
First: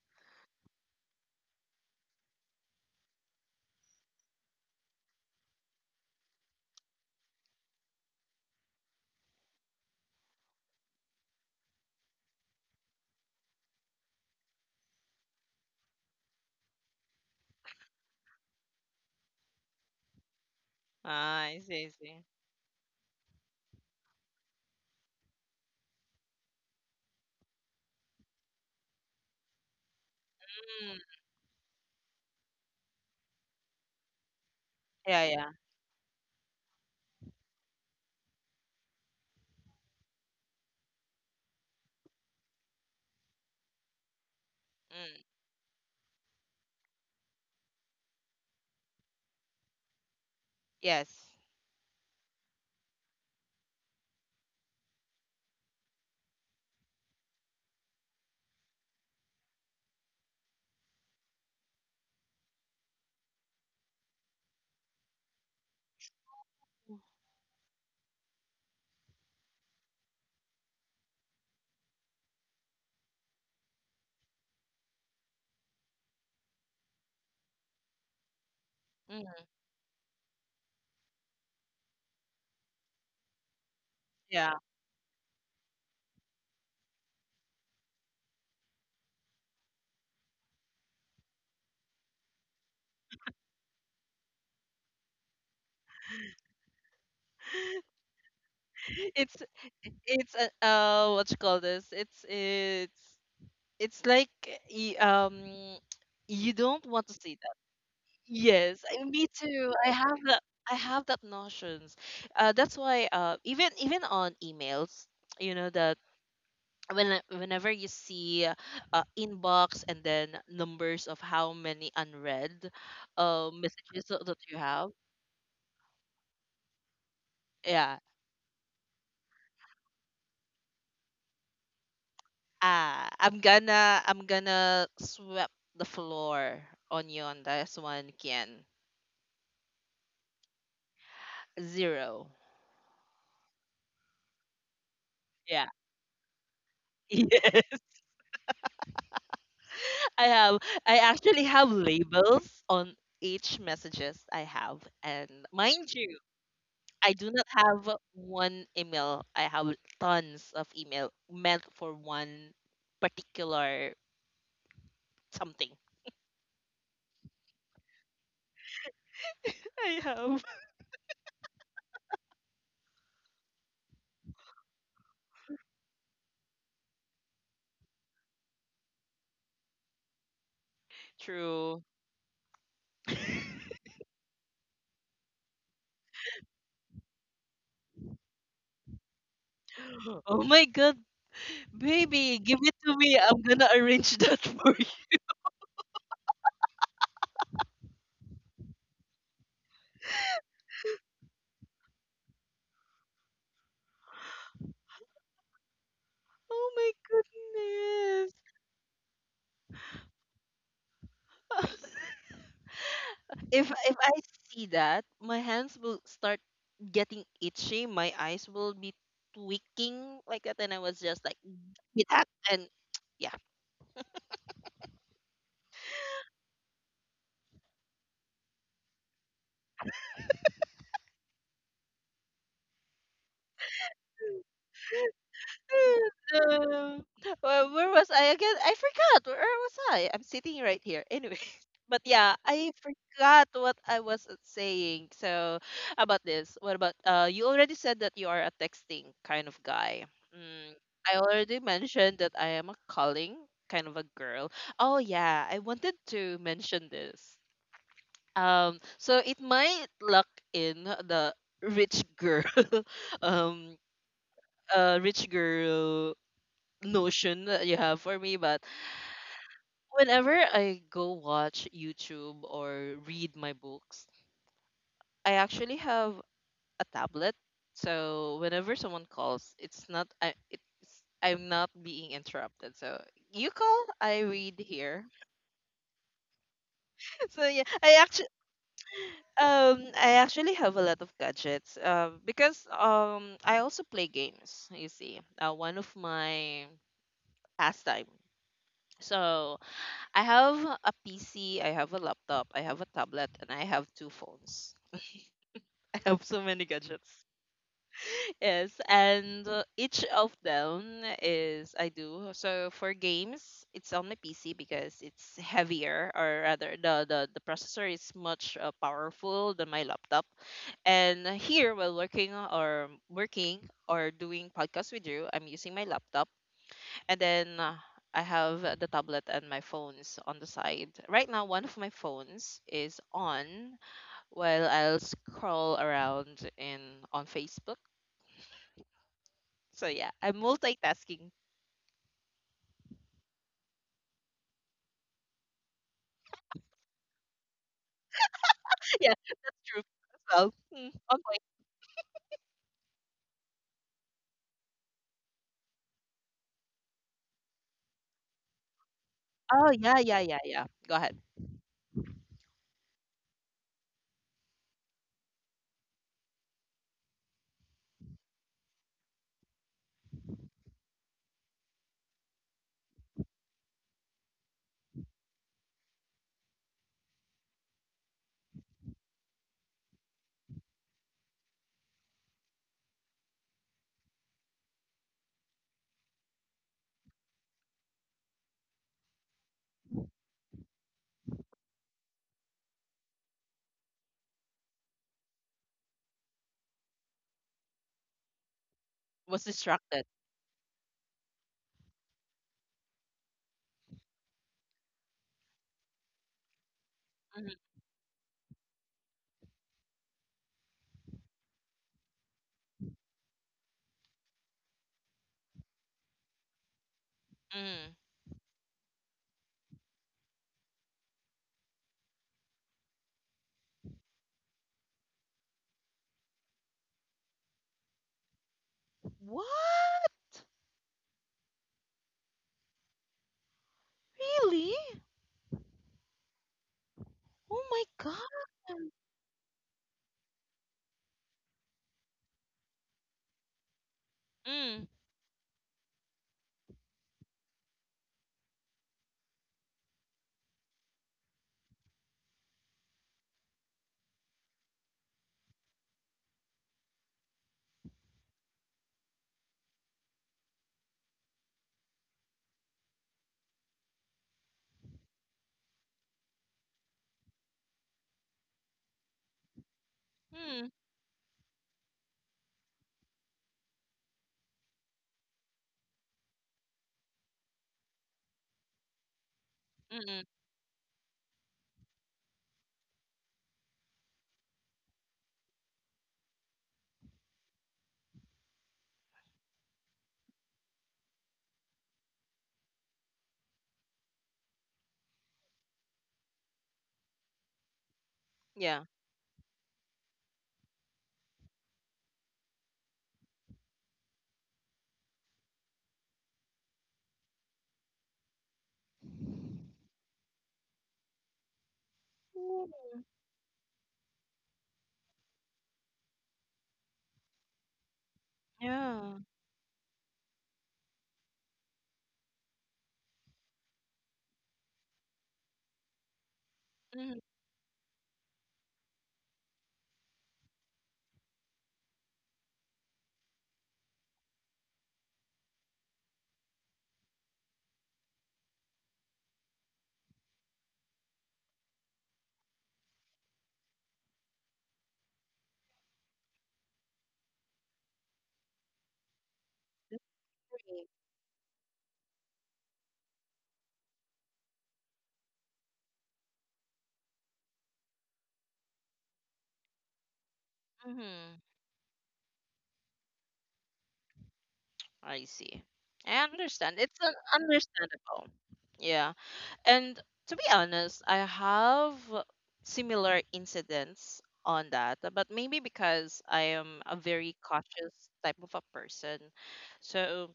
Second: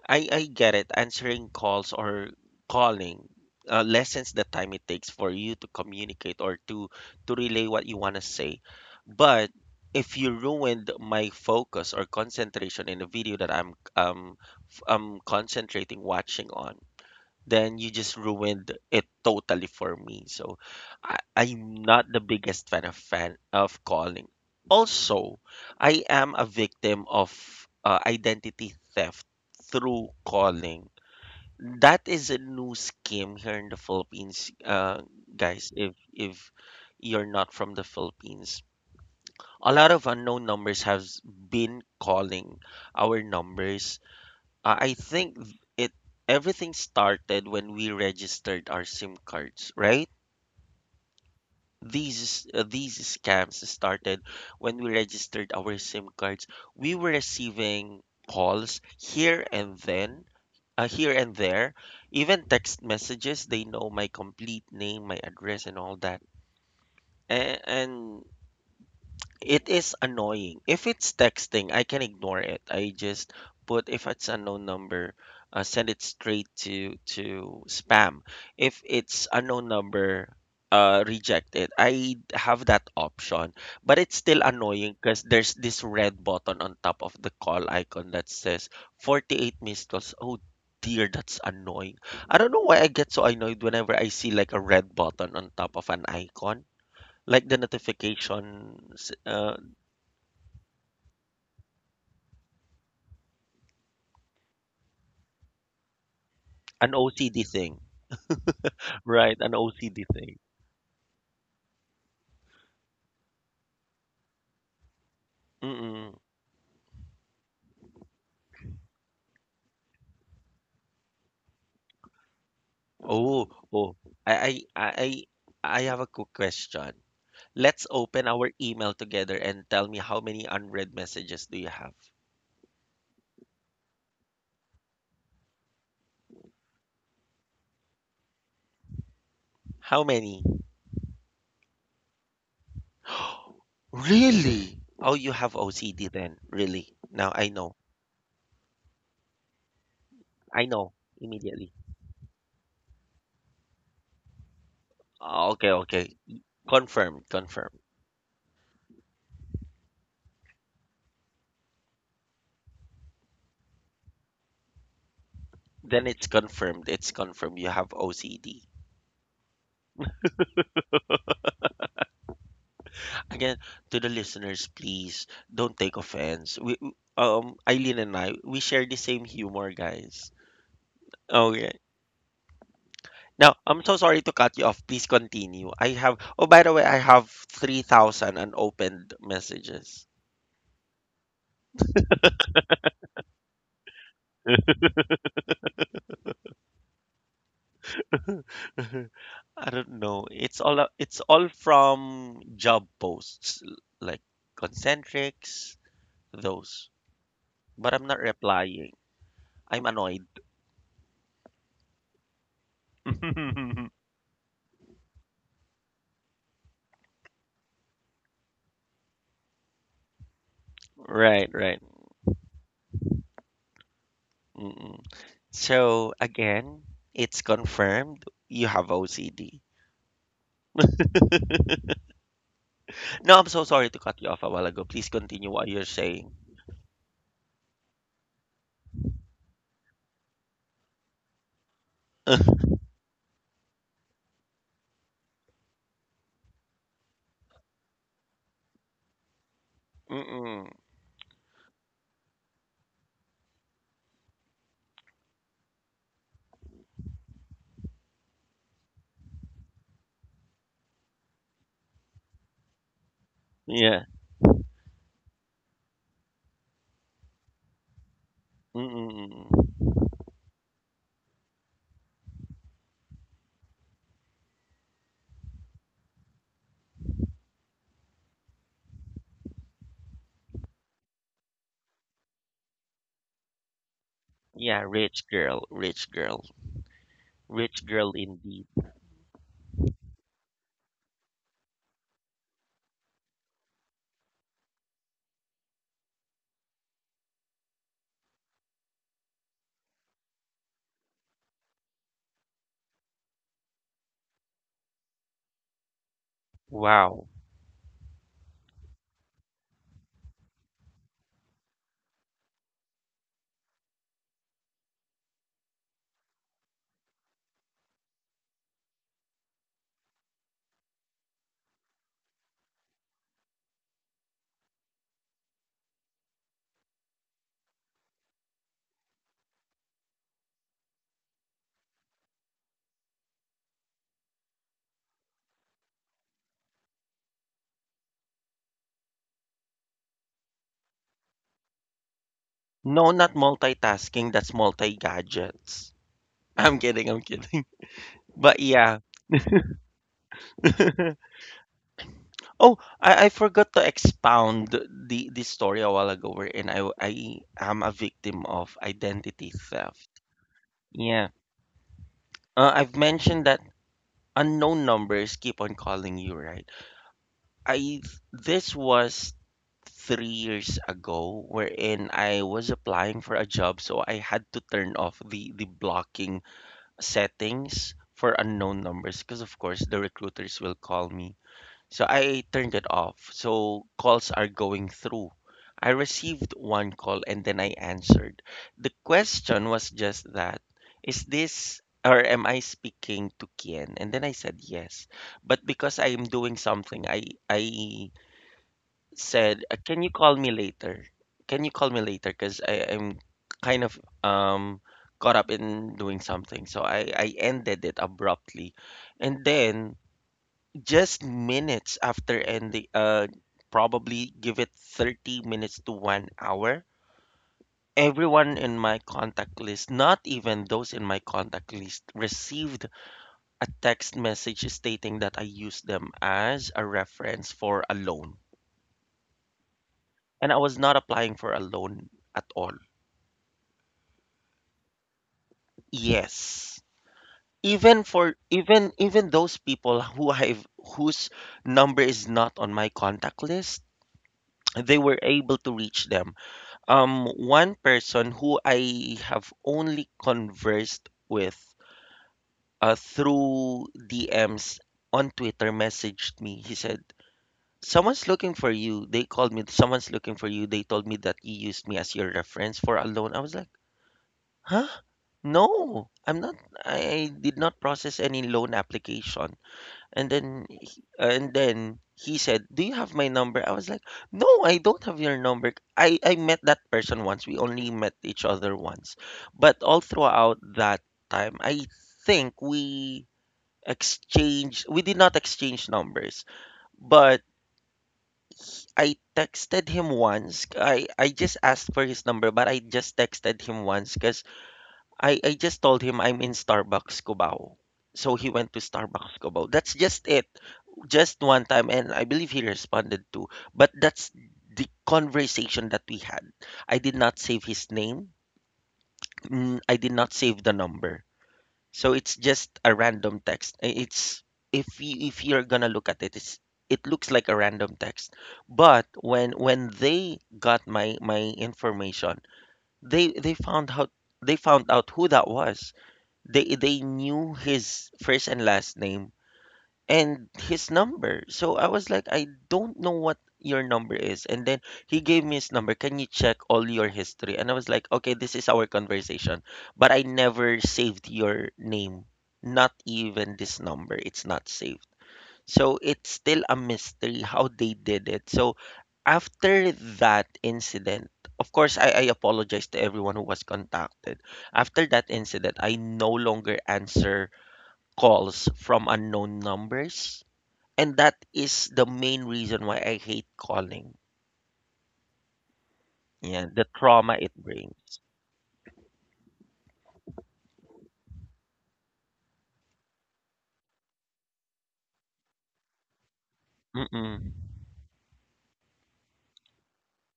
A: I get it. Answering calls or calling lessens the time it takes for you to communicate or to relay what you want to say. But if you ruined my focus or concentration in a video that I'm concentrating watching on, then you just ruined it totally for me. So I,
B: Ah, I
A: I'm
B: see, I
A: not the
B: see.
A: biggest fan of calling. Also, I am a victim of identity theft through calling.
B: Mm.
A: That is a new scheme here in the Philippines,
B: Yeah, yeah.
A: guys. If you're not from the Philippines, a lot of unknown numbers have been calling our numbers I
B: Mm.
A: think it everything started when we registered our SIM cards, right?
B: Yes.
A: These scams started when we registered our SIM cards. We were receiving calls here and then, here and there, even text messages. They know my complete name, my address, and all that. And It is annoying. If it's texting, I can ignore it. I just put if it's unknown number, send it straight to spam. If it's
B: Mm.
A: unknown number, reject it. I have that option, but it's still
B: Yeah.
A: annoying because there's this red button on top of the call icon that says 48 missed calls. Oh dear, that's annoying. I don't know why I get so annoyed whenever I see like a red button on top of an icon like
B: It's a oh, what you call this? It's it's like y- um you don't
A: an
B: want to see it.
A: OCD thing,
B: Yes, me
A: right? An
B: too. I
A: OCD
B: have
A: thing.
B: that. I have that notions. That's why. Even on emails, you know that
A: Mm-mm.
B: whenever you see inbox and then numbers of how many unread
A: Oh, oh.
B: messages that
A: I,
B: you
A: I,
B: have.
A: I, I I have a quick question. Let's
B: Yeah.
A: open our email together and tell me how many unread messages do you have?
B: Ah, I'm gonna sweep the floor on you on this one, Kian.
A: How many?
B: Zero.
A: Really? Oh, you have
B: Yeah.
A: OCD then. Really? Now I know.
B: I have
A: I know
B: I actually have
A: immediately.
B: labels on each messages I have, and
A: Okay,
B: mind
A: okay.
B: you, I
A: Confirmed,
B: do not
A: confirmed.
B: have one email. I have tons of email meant for one particular something.
A: Then it's confirmed. It's confirmed. You have OCD.
B: I have
A: again, to the listeners, please don't take offense. Eileen and I, we share the same humor, guys. Okay.
B: true.
A: Now I'm so sorry to cut you off. Please continue. I have, oh by the way, I have 3,000 unopened messages.
B: Oh my god, baby, give it to me. I'm gonna arrange that for you.
A: I don't know, it's all from job posts, like concentrics
B: Oh
A: those,
B: my
A: but I'm not
B: goodness.
A: replying. I'm annoyed.
B: if I see that, my hands will start getting itchy. My eyes will be tweaking like that, and I was just like,
A: right right
B: get out and yeah.
A: Mm-mm. So again, it's confirmed you have OCD. No, I'm so sorry to cut you off a while ago. Please continue what you're saying.
B: Um, where was I again? I forgot. Where was I? I'm sitting right here. Anyway, but yeah, I forgot what I was saying. So about this, what about? You already said that you are a texting kind of guy.
A: Mm-mm.
B: Mm, I already mentioned that I am a calling kind of a girl. Oh yeah, I wanted to mention this. So it might lock in the rich girl, um,
A: Yeah.
B: rich girl notion that you have for me, but
A: Mm-mm.
B: whenever I go watch YouTube or read my books, I actually have a tablet. So whenever someone calls, it's not I it's I'm not being interrupted. So you call, I read
A: Yeah,
B: here. so yeah,
A: rich
B: I
A: girl
B: actually
A: indeed.
B: have a lot of gadgets because I also play games, you see. One of my pastime. So I have a PC, I have a laptop, I have a tablet, and I have two phones. I have so many gadgets.
A: Wow.
B: Yes, and each of them is I do. So for games, it's on my PC because it's heavier, or rather, the processor is much powerful than my laptop. And here, while working or doing podcast with you, I'm using my laptop, and then I have the tablet and my phones on the side. Right now, one of my phones is on while I'll scroll around in on Facebook. So yeah, I'm multitasking.
A: No, not multitasking, that's multi gadgets. I'm kidding, I'm kidding. But yeah.
B: yeah, true. Well, mm, on point.
A: Oh, I forgot to expound the story a while ago wherein I am a victim of identity
B: Oh yeah,
A: theft.
B: yeah, yeah, yeah. Go ahead.
A: Yeah. I've mentioned that unknown numbers keep on calling you, right? I this was 3 years ago wherein I was applying for a job, so I had to turn off the blocking settings for unknown numbers because of course the recruiters will call me. So I turned it off. So calls are going through. I received one call and then I answered. The question was just that, is this or am I speaking to Kien? And then I said yes. But because I am doing something, I
B: Was
A: said, Can
B: distracted.
A: you call me later? Can you call me later? Because I am kind of caught up in doing something." So I
B: Mm,
A: ended it abruptly. And then just minutes after ending, probably give it 30 minutes to 1 hour.
B: mm.
A: Everyone in my contact list, not even those in my contact list, received a text message stating that I used them as a reference for a loan.
B: What?
A: And I was not applying for a loan at all.
B: Really?
A: Yes.
B: Oh my
A: Even
B: god.
A: for even even those people whose number is not on my contact list,
B: Mm,
A: they were able to reach them. One person who I have only conversed with through DMs on Twitter messaged me. He said, "Someone's looking for you. They called me, someone's looking for you. They told me that you used me as your reference for a loan." I was like, "Huh? No, I'm not. I did not process any loan application." And then
B: mm,
A: he, and then he said, "Do you have my number?" I was like, "No, I don't have your number. I met that person once. We only met each other once." But
B: mm,
A: all
B: mm.
A: throughout that time, I think we exchanged we did not exchange numbers, but I texted him once. I just asked for his number, but I just texted him once because I just told him I'm in Starbucks Cubao. So he went to
B: Yeah.
A: Starbucks Cubao. That's just it. Just one time and I believe he responded to. But that's the conversation that we had. I did not save his name. I did not save the number. So it's
B: Ooh.
A: just a random text. It's, if you're gonna look at it, it's, it looks like a random text. But
B: Yeah.
A: when they got my information, they found out. They found out who that was. They
B: Mm-hmm.
A: knew his first and last name and his number. So I was like, "I don't know what your number is." And then he gave me his number. "Can you check all your history?" And I was like, "Okay, this is our conversation, but I never saved your name. Not even this number. It's not saved." So it's still a mystery how they did it. So after that incident, of course, I apologize to everyone who was contacted. After that incident, I no longer answer calls from unknown numbers. And
B: Mm-hmm.
A: that is the main reason why I hate calling.
B: I see. I
A: Yeah,
B: understand.
A: the
B: It's
A: trauma it brings.
B: understandable. Yeah. And to be honest, I have similar incidents on that, but maybe because I am a very
A: Mm-mm.
B: cautious type of a person. So,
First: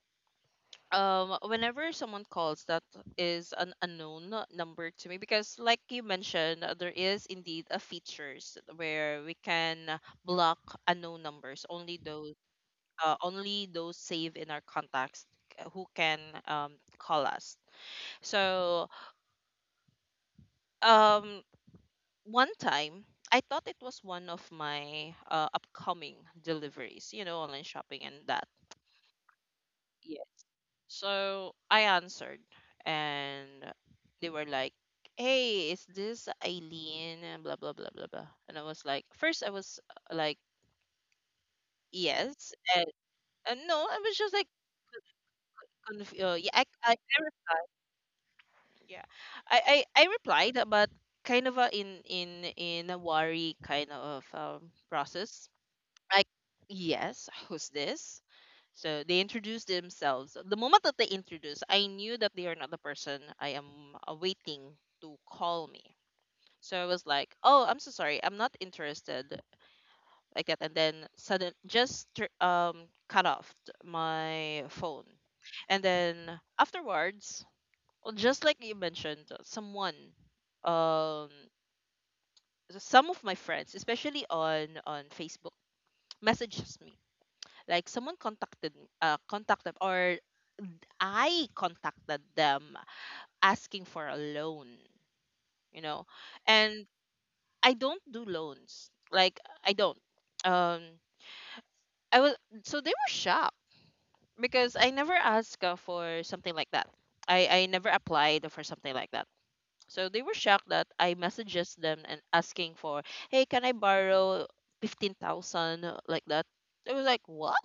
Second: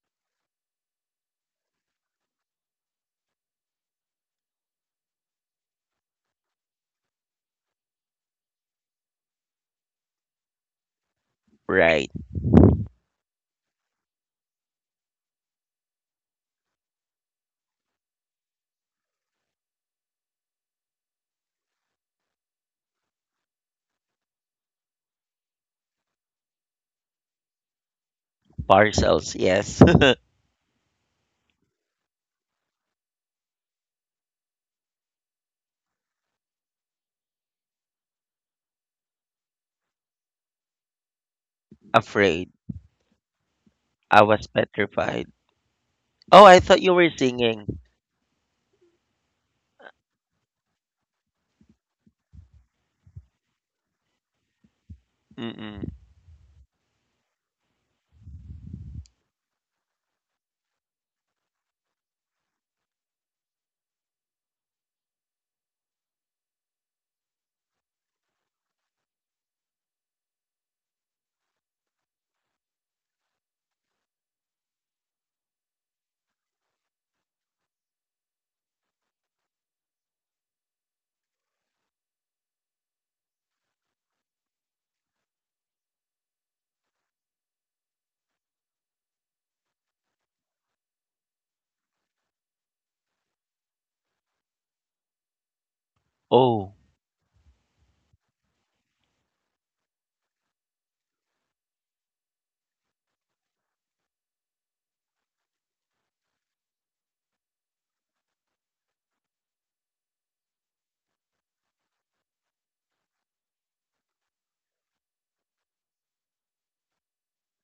B: whenever someone calls, that is an unknown number to me because, like you mentioned, there is indeed a features where we can block unknown numbers, only
A: Right.
B: those saved in our contacts, who can call us. So um, one time, I thought it was one of my upcoming deliveries, you know, online shopping and that.
A: Parcels, yes.
B: Yeah. So I answered, and they were like, "Hey, is this Eileen?" And blah blah blah blah blah. And I was like, first I was like,
A: Afraid.
B: "Yes," and no, I was
A: I
B: just like,
A: was petrified. Oh,
B: yeah,
A: I thought
B: I
A: you were singing.
B: Yeah. I replied, but kind of a in a worry kind of process.
A: Mm-mm.
B: Like yes, who's this? So they introduced themselves. The moment that they introduced, I knew that they are not the person I am awaiting to call me. So I was like, "Oh, I'm so sorry. I'm not interested." Like that, and then sudden just cut off my phone. And then afterwards, well, just like you mentioned, someone, um, some of my friends, especially on Facebook, messages me. Like someone contacted, contacted, or I contacted them asking for a loan. You know,
A: Oh.
B: and I don't do loans. Like I don't. Um, I was so they were shocked because I never asked for something like that. I never applied for something like that. So they were shocked that I messages them and asking for, "Hey, can I borrow 15,000, like that?" They was like, "What?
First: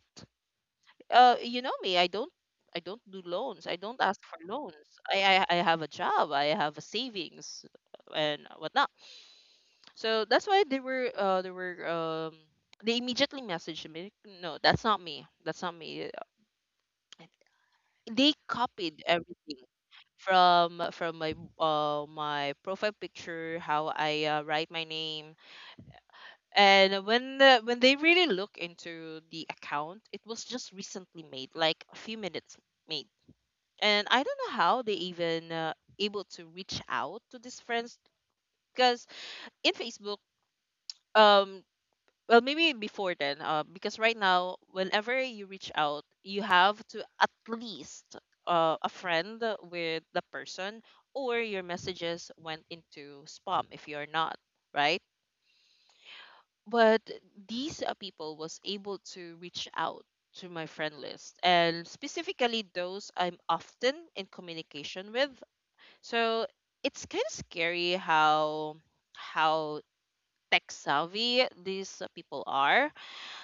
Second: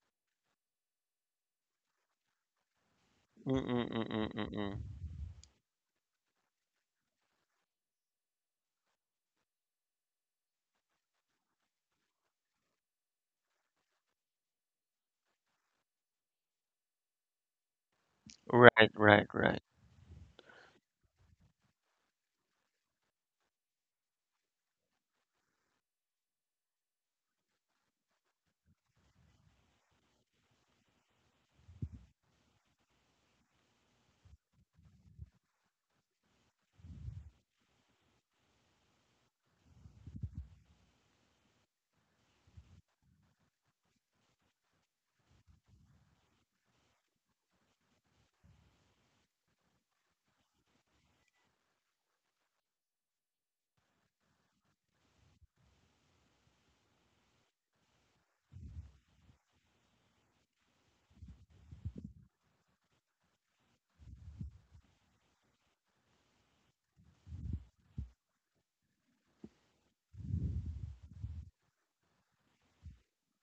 B: You know me. I don't do loans. I don't ask for
A: Mm-mm-mm-mm-mm.
B: loans. I have a job. I have a savings and whatnot." So that's why they were they immediately messaged me. No, that's not me. That's not me. They
A: Right,
B: copied
A: right, right.
B: everything, from my my profile picture, how I write my name. And when when they really look into the account, it was just recently made, like a few minutes made. And I don't know how they even able to reach out to these friends, because in Facebook, um well, maybe before then, because right now, whenever you reach out, you have to at least a friend with the person, or your messages went into spam if you're not right. But these people was able to reach out to my friend list, and specifically those I'm often in communication with. So it's kind of scary how how tech savvy these people are.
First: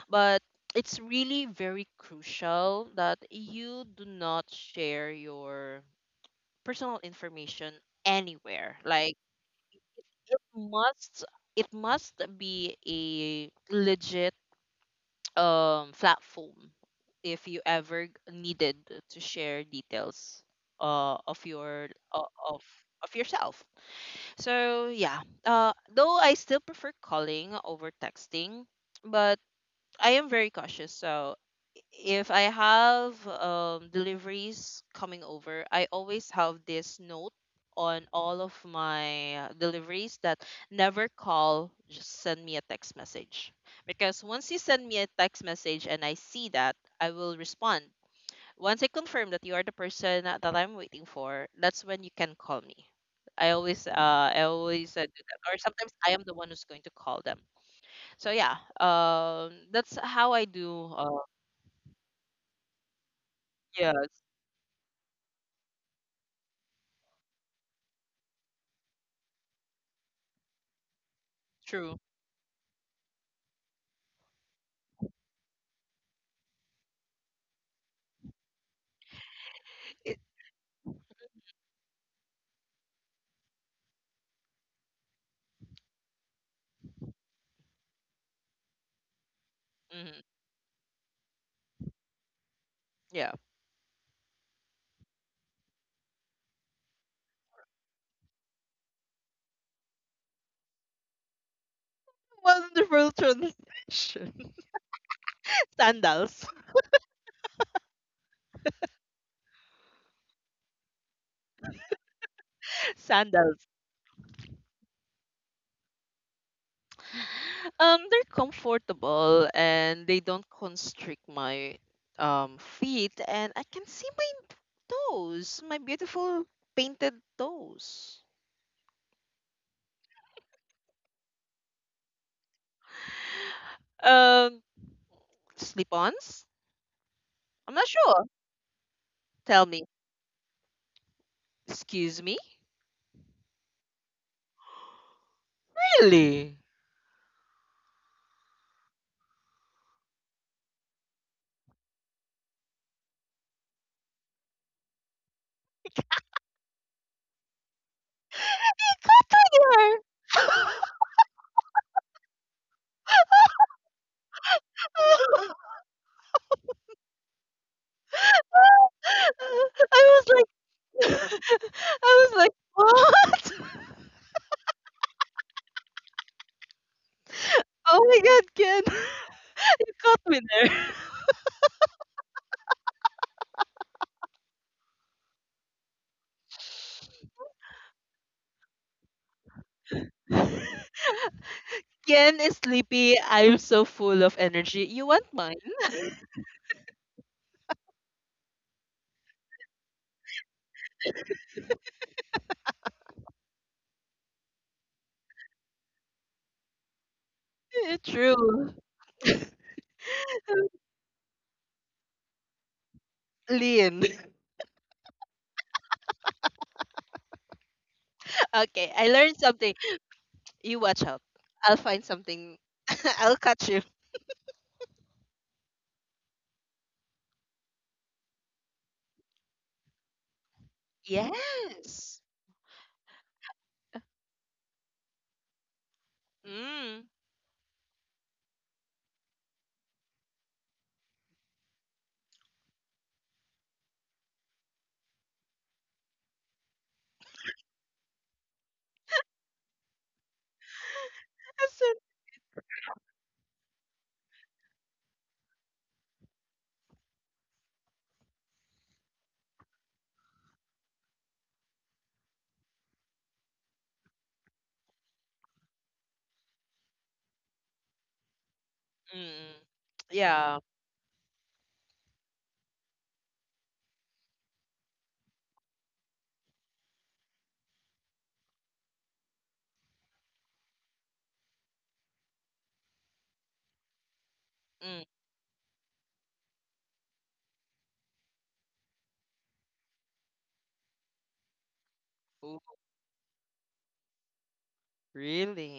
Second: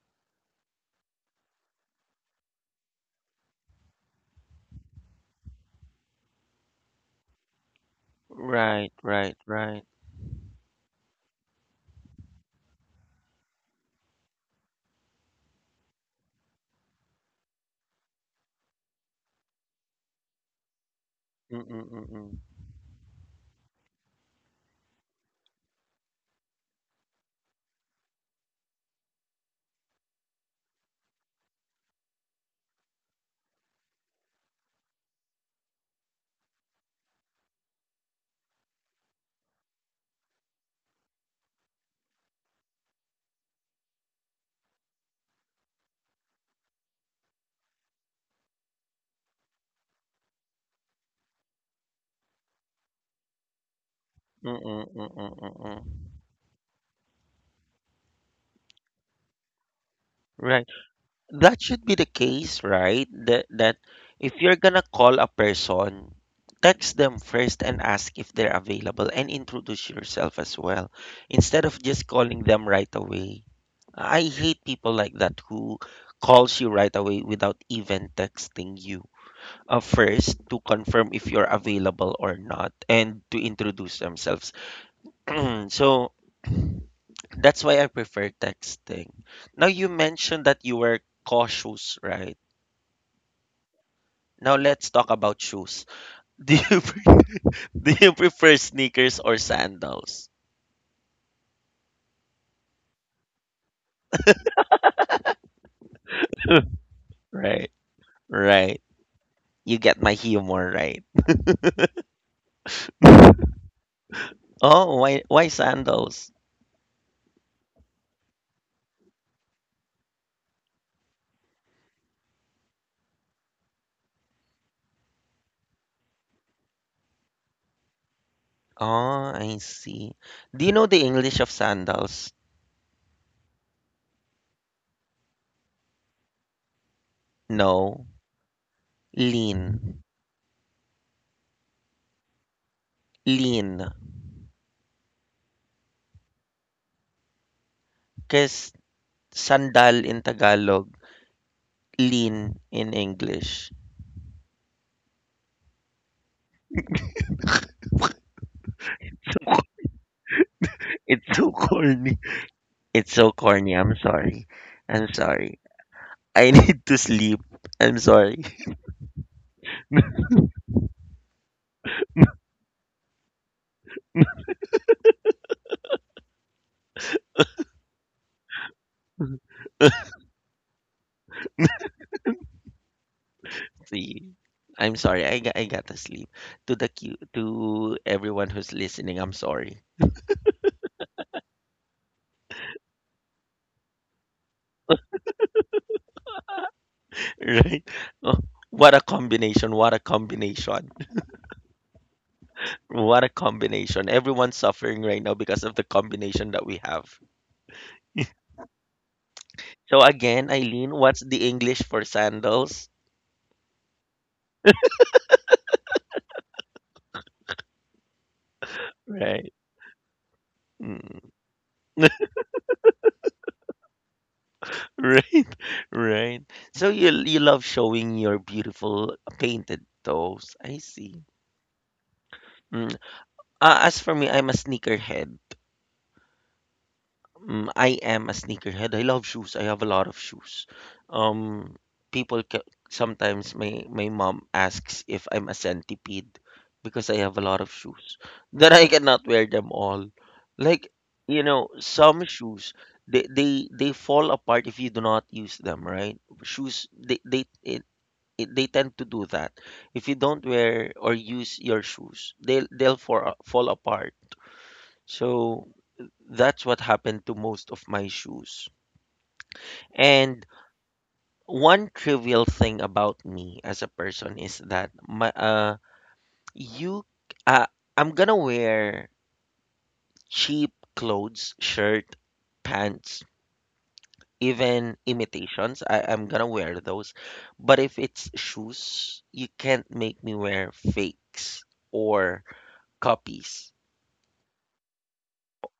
B: But it's really very crucial that you do not share your personal information anywhere.
A: Right,
B: Like
A: right, right.
B: it must it must be a legit platform if you ever needed to share details of your
A: Mm-mm-mm-mm.
B: of yourself. So yeah, though I still prefer calling over texting, but I am very cautious. So if I have deliveries coming over, I always have this note on all of my deliveries that never call, just send me a text message. Because once you send me a text message and I see that, I will respond. Once I confirm that you are the person that I'm waiting for, that's when you can call me. I always do that. Or
A: Mm-mm-mm-mm-mm.
B: sometimes I am the one who's going to call them. So yeah, that's how I
A: Right.
B: do.
A: That should be the case, right? That
B: Yeah, it's
A: if you're gonna call a person, text them first and ask if they're available and introduce yourself as well, instead of
B: true.
A: just calling them right away. I hate people like that who calls you right away without even texting you.
B: It,
A: First to confirm if you're available or not and to introduce themselves. So that's why I prefer texting. Now you
B: mhm,
A: mentioned that you were cautious, right?
B: yeah.
A: Now let's talk about shoes. Do you pre- do you prefer sneakers or sandals?
B: Wonderful transition. Sandals,
A: Right. Right. You get my humor right.
B: sandals.
A: Oh, why sandals?
B: They're comfortable, and they don't constrict my feet, and I can see my toes, my beautiful painted toes.
A: Oh, I see. Do you know the English of sandals?
B: Um, Slip-ons? I'm not
A: No.
B: sure.
A: Lean.
B: Tell me. Excuse me.
A: Lean.
B: Really?
A: Because sandal in Tagalog, lean in English.
B: It got
A: So
B: to there.
A: it's so corny. It's so corny. I'm sorry. I'm sorry. I need to sleep. I'm sorry.
B: I was like, I was like, what? Oh my god, Ken, you caught me
A: See, I'm sorry. I got to sleep. To the cu- to everyone who's listening, I'm sorry.
B: there. Ken is sleepy. I'm so full of energy. You want mine?
A: Right? Oh, what a combination. What a combination. What a combination. Everyone's suffering right now because of the combination that we have.
B: True.
A: So again, Eileen, what's the English for sandals?
B: Lean. Okay, I learned
A: Right.
B: something. You watch out.
A: Mm.
B: I'll find something. I'll catch you.
A: Right, right. So you love showing your beautiful painted toes. I see.
B: Yes.
A: Mm. As for me, I'm a sneakerhead.
B: Mm.
A: Mm, I am a sneakerhead. I love shoes. I have a lot of shoes. Um, sometimes my mom asks if I'm a centipede because I have a lot of shoes. That I cannot wear them all. Like,
B: I said,
A: some shoes they fall apart if you do not use them, right? shoes they it, they tend to do that. If you don't wear or use your shoes, they'll fall apart. So that's what happened to most of my shoes.
B: mm.
A: And
B: Yeah.
A: one trivial thing about me as a person is that my you uh, I'm gonna wear cheap clothes, shirt, pants, even
B: Mm.
A: imitations. I'm gonna wear those. But if it's shoes, you can't make me wear fakes or
B: Ooh,
A: copies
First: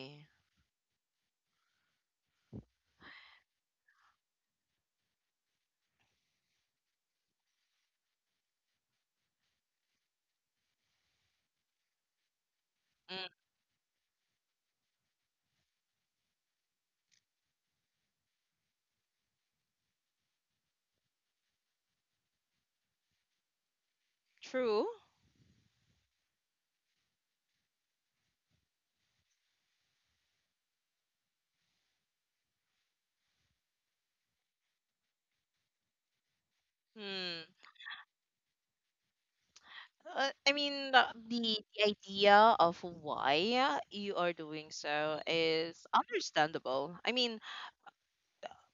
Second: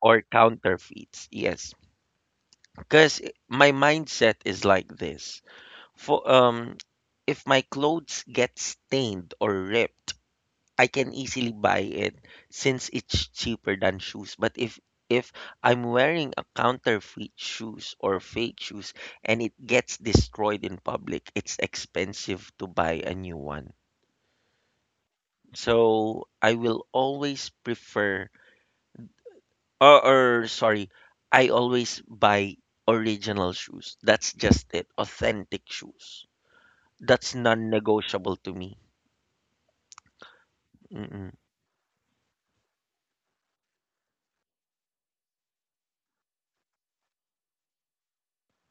A: or counterfeits. Yes, because my mindset is like this. For if my clothes get stained or ripped, I can easily buy it since it's
B: Mm.
A: cheaper than shoes. But if I'm wearing a counterfeit shoes or fake shoes and it gets destroyed in public, it's expensive to buy a new one.
B: True.
A: So I will always prefer. Or, or sorry, I always buy original shoes. That's just it. Authentic shoes. That's
B: Hmm.
A: non-negotiable to me.
B: I mean,
A: Mm-mm.
B: the idea of why you are doing so is understandable. I mean,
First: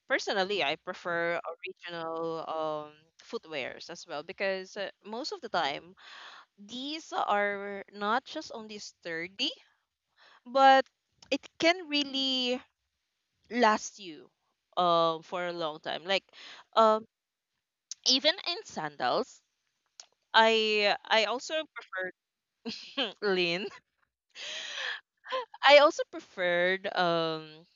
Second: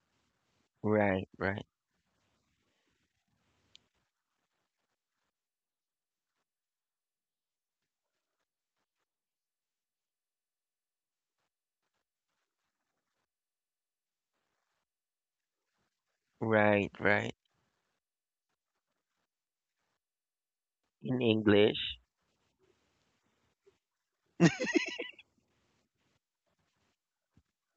B: personally, I
A: Right,
B: prefer
A: right,
B: original footwears as well, because most of the time, these are not just only sturdy, but it can really last you for a long time. Like
A: right,
B: um
A: right.
B: even in sandals,
A: In
B: I also
A: English.
B: prefer lean. I also preferred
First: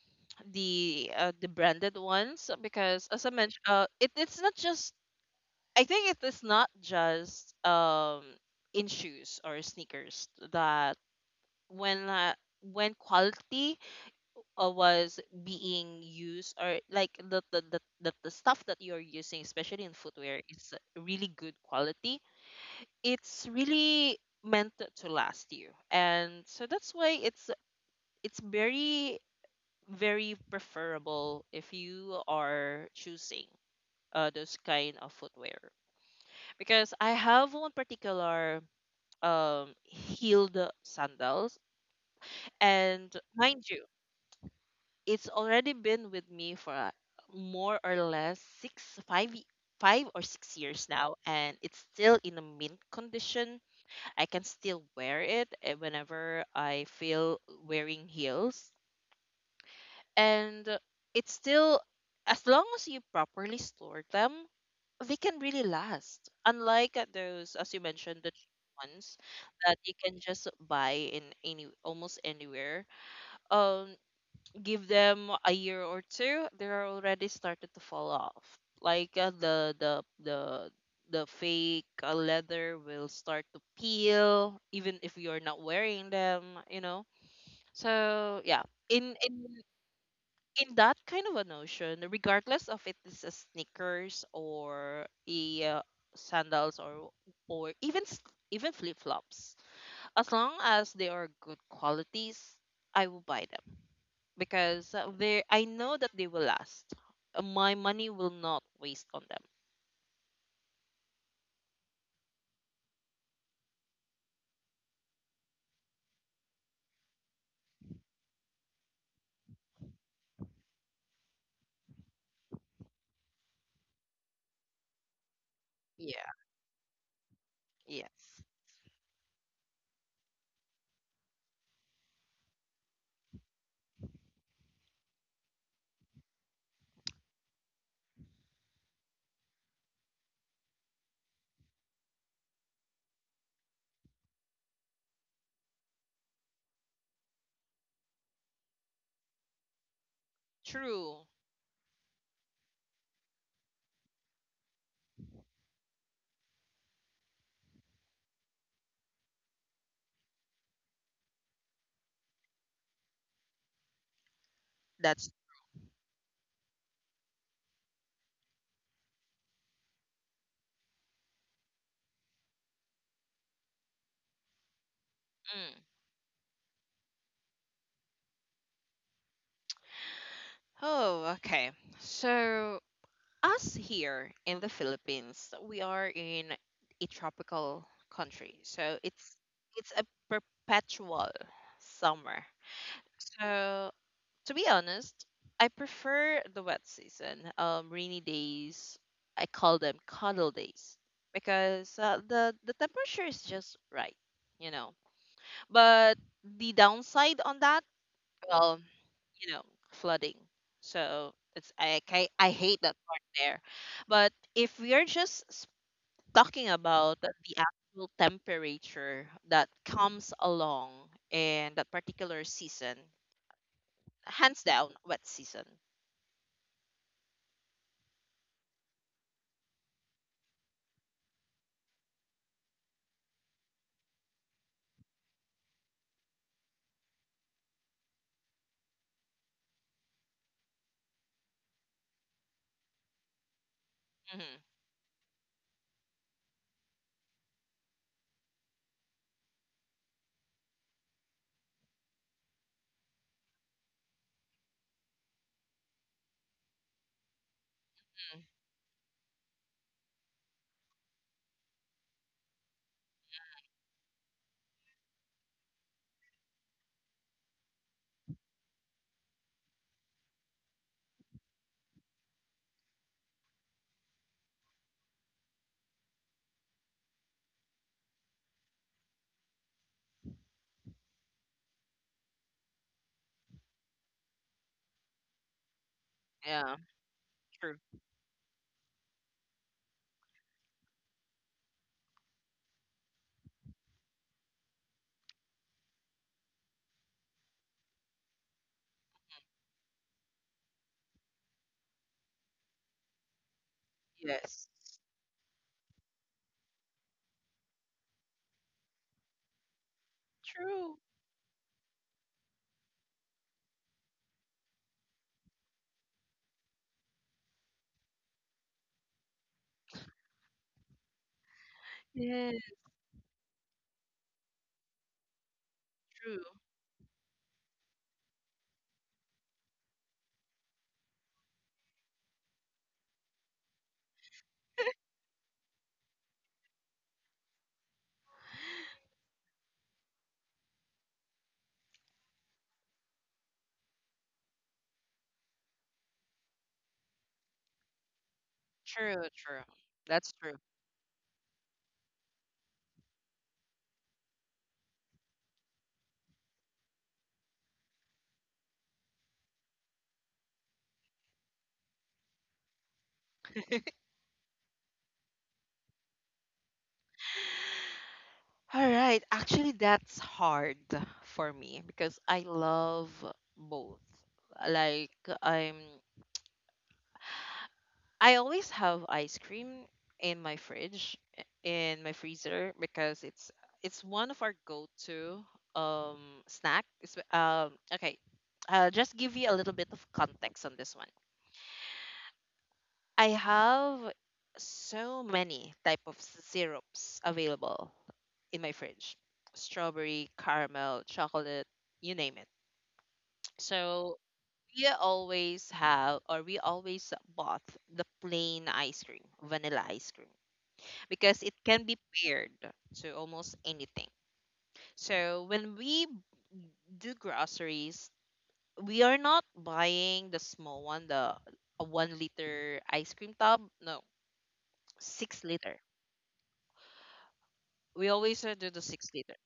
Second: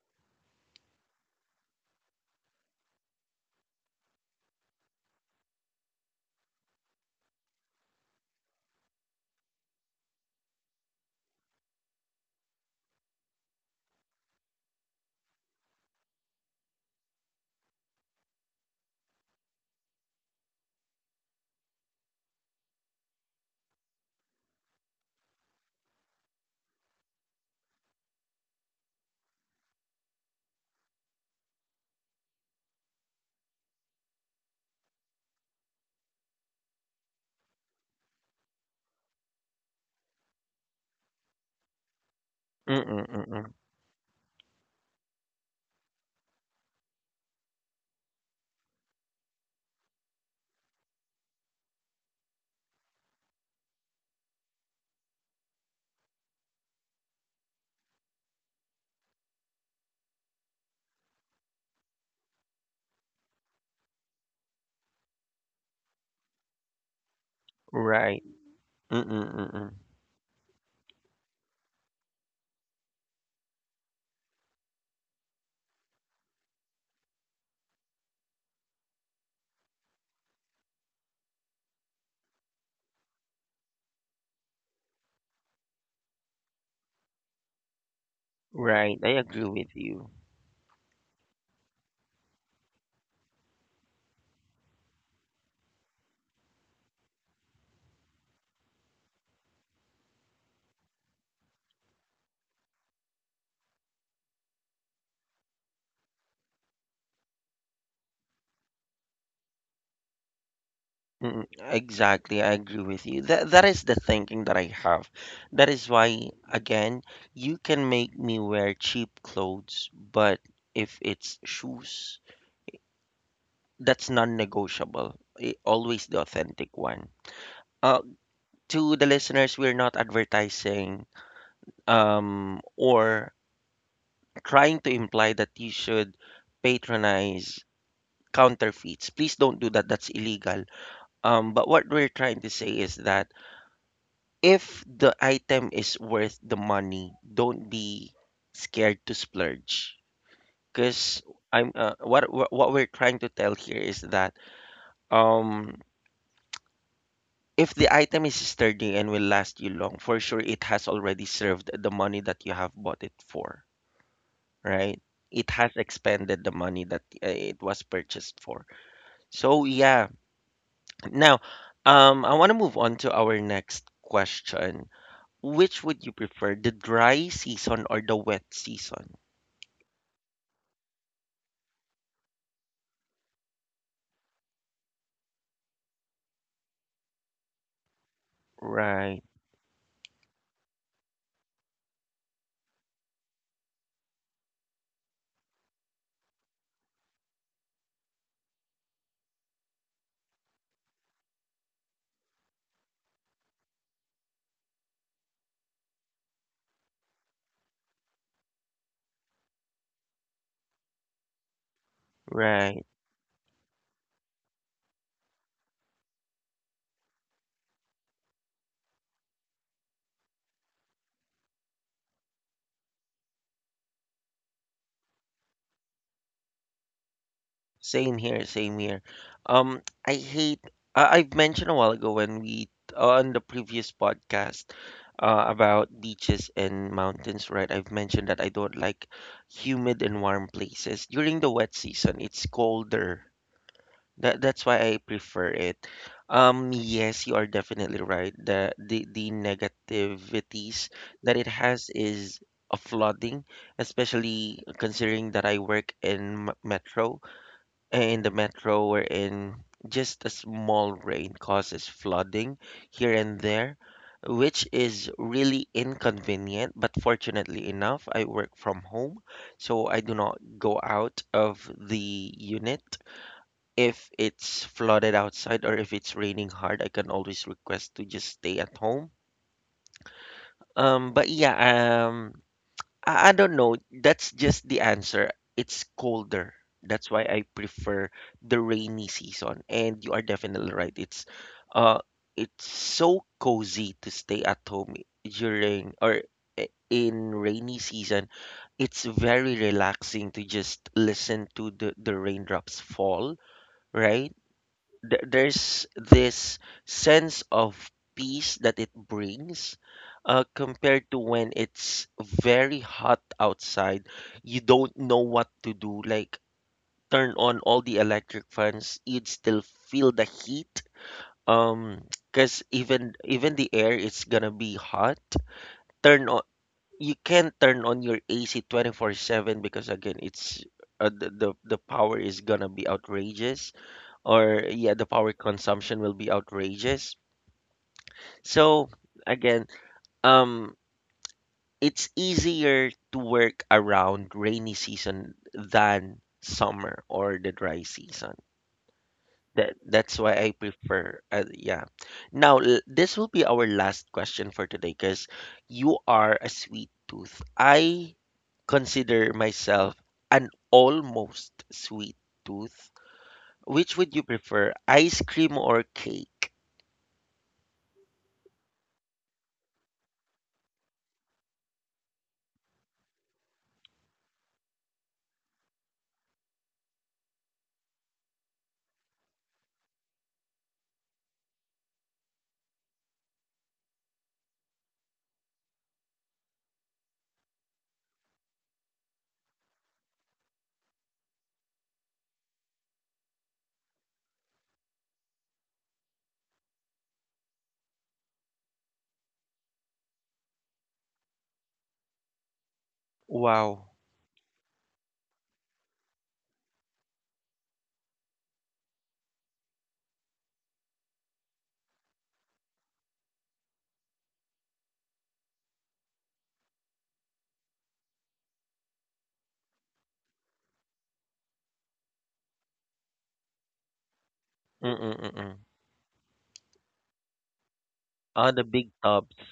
B: the branded ones, because as I mentioned, it, it's not just I think it is not just in shoes or sneakers that when uh, when quality was being used, or like the stuff that you're using, especially in footwear, is really good quality. It's really meant to last you. And so that's why it's very preferable if you are choosing those kind of footwear, because I have one particular heeled sandals,
A: Mm-mm,
B: and
A: mm-mm.
B: mind you, it's already been with me for a- more or less six five y- 5 or 6 years now, and it's still in a mint condition. I can still wear it, whenever I feel wearing heels. And it's still as long as you properly store them, they can really last, unlike those, as you mentioned,
A: Right.
B: the cheap ones,
A: Mm-mm, mm-mm.
B: that you can just buy in any almost anywhere. um Give them a year or two, they're already started to fall off. Like the fake leather will start to peel, even if you're not wearing them, you know. So yeah,
A: Right. I
B: in
A: agree
B: in
A: with you.
B: in that kind of a notion, regardless of it is a sneakers or a sandals or or even s- even flip flops, as long as they are good qualities, I will buy them because they I know that they will last. My money will not waste on them.
A: Mm, exactly. I agree with you. That that is the thinking that I have. That is why, again, you can make me wear cheap clothes, but if it's shoes, that's non-negotiable. I- Always the
B: Yeah.
A: authentic one. Uh,
B: Yes,
A: to the listeners, we're not advertising, or trying to imply that you should patronize counterfeits. Please don't do that. That's illegal. But what we're trying to say is that if the item is worth the money, don't be scared to splurge. Because
B: true.
A: I'm, what we're trying to tell here is that, um, if the item is sturdy and will last you long, for sure it has already served the money that you have bought it for, right?
B: That's
A: It has expended the money that it was purchased for. So yeah. Now, I want to move on to our next question. Which
B: mm.
A: would you prefer, the dry season or the wet season?
B: Oh okay. So us here in the Philippines, we are in a tropical country, so
A: Right,
B: it's a perpetual summer. So to be honest, I prefer the wet season. Rainy days, I call them cuddle days because the temperature is just right, you know. But the downside on that, well, you know, flooding. So I hate
A: right.
B: that part there. But if we are just talking about the actual temperature that comes along in that particular season, hands down, wet season.
A: Same here, same here. I hate. I've mentioned a while ago when we, on the previous podcast, about beaches and mountains, right? I've mentioned that I don't like humid and warm places. During the wet season, it's colder. That
B: Hmm.
A: that's why I prefer it. Yes, you are definitely right. The negativities that it has is a flooding, especially considering that I work in metro, in the metro, wherein just a small rain causes flooding here and there, which is really inconvenient. But fortunately enough, I work from home, so I do not go out of the unit. If it's flooded outside or if it's raining hard, I can always request to just stay at home. But yeah, um, I don't know. That's just the answer. It's colder.
B: Yeah,
A: That's why I
B: true.
A: prefer the rainy season. And you are definitely right. It's, uh it's so cozy to stay at home during, or in rainy season. It's very relaxing to just listen to the raindrops fall, right?
B: Yes,
A: There's this sense of peace that it brings
B: true.
A: compared to when it's very hot outside. You don't know what to do. Like turn on all the electric fans, you'd still feel the heat. Um,
B: Yeah,
A: because even the air is gonna be hot. Turn on.
B: true,
A: You can't turn on your AC 24/7 because, again, it's, the power is gonna be outrageous, or, yeah, the power consumption will be outrageous. So again, um, it's easier to work around rainy season than summer or the dry season.
B: true, true.
A: That that's why
B: That's
A: I
B: true.
A: prefer, yeah. Now, this will be our last question for today because you are a sweet tooth. I consider myself an almost sweet tooth. Which would you prefer, ice cream or cake?
B: All right. Actually, that's hard for me because I love both. Like I'm I always have ice cream in my fridge in my freezer because it's one of our go-to snack. It's, okay. I'll just give you a little bit of context on this one. I have so many type of syrups available in my fridge. Strawberry, caramel, chocolate, you name it.
A: Wow.
B: So we always have or we always bought the plain ice cream, vanilla ice cream, because it can be paired to almost anything. So when we do groceries, we are not buying the small one, the a 1 liter ice cream tub. No,
A: Mm,
B: six
A: mm.
B: liter We
A: Oh,
B: always
A: the
B: do the
A: big
B: six
A: tubs.
B: liter.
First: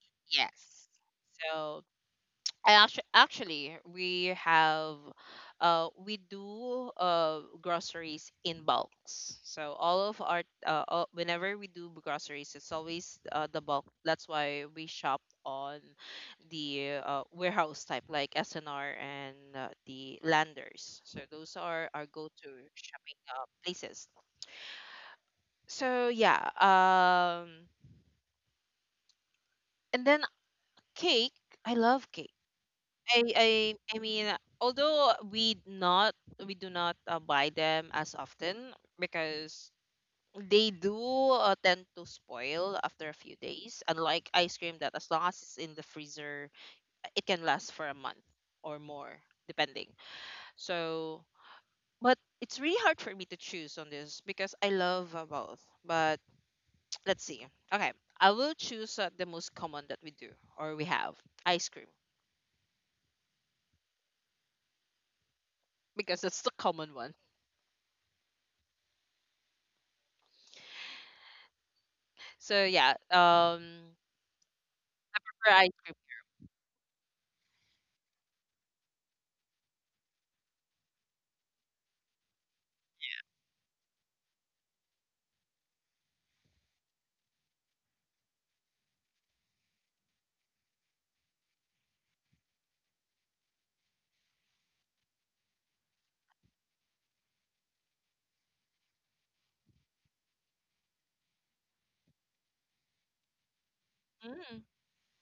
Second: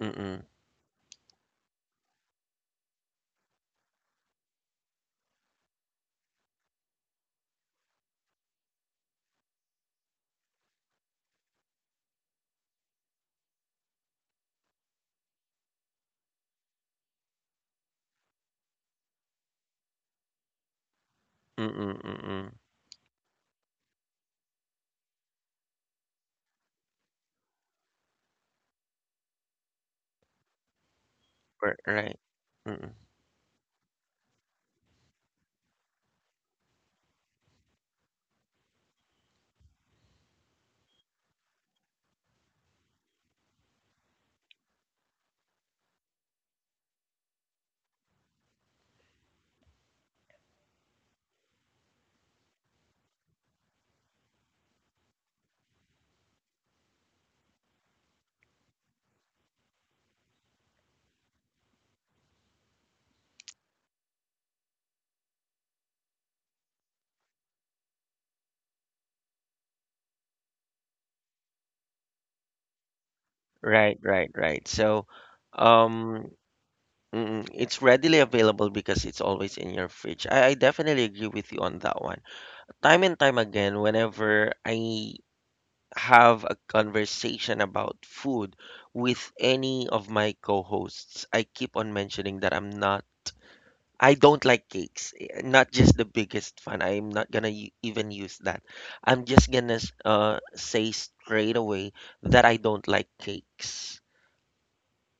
A: Mm,
B: Yes. So and actually, we do groceries in bulks. So all of our all, whenever we do groceries, it's always the bulk. That's why we shop on the warehouse type, like SNR and the Landers. So those are
A: mm,
B: our go-to
A: mm.
B: shopping places. So yeah, and then cake. I
A: R right.
B: love
A: Right.
B: cake.
A: Mm.
B: I I I mean, although we do not buy them as often because they do tend to spoil after a few days. Unlike ice cream, that as long as it's in the freezer, it can last for a month or more, depending. So, but it's really hard for me to choose on this because I love both. But let's see. Okay, I will choose the most common that we do or we have ice cream because that's the common one. So yeah,
A: Right, right, right. So,
B: for ice cream.
A: um, mm, it's readily available because it's always in your fridge. I definitely agree with you on that one. Time and time again, whenever I have a conversation about food with any of my co-hosts, I keep on mentioning that I don't like cakes. Eh, not just the biggest fan. I'm not gonna even use that. I'm just gonna say straight away that I don't like cakes.
B: Mm.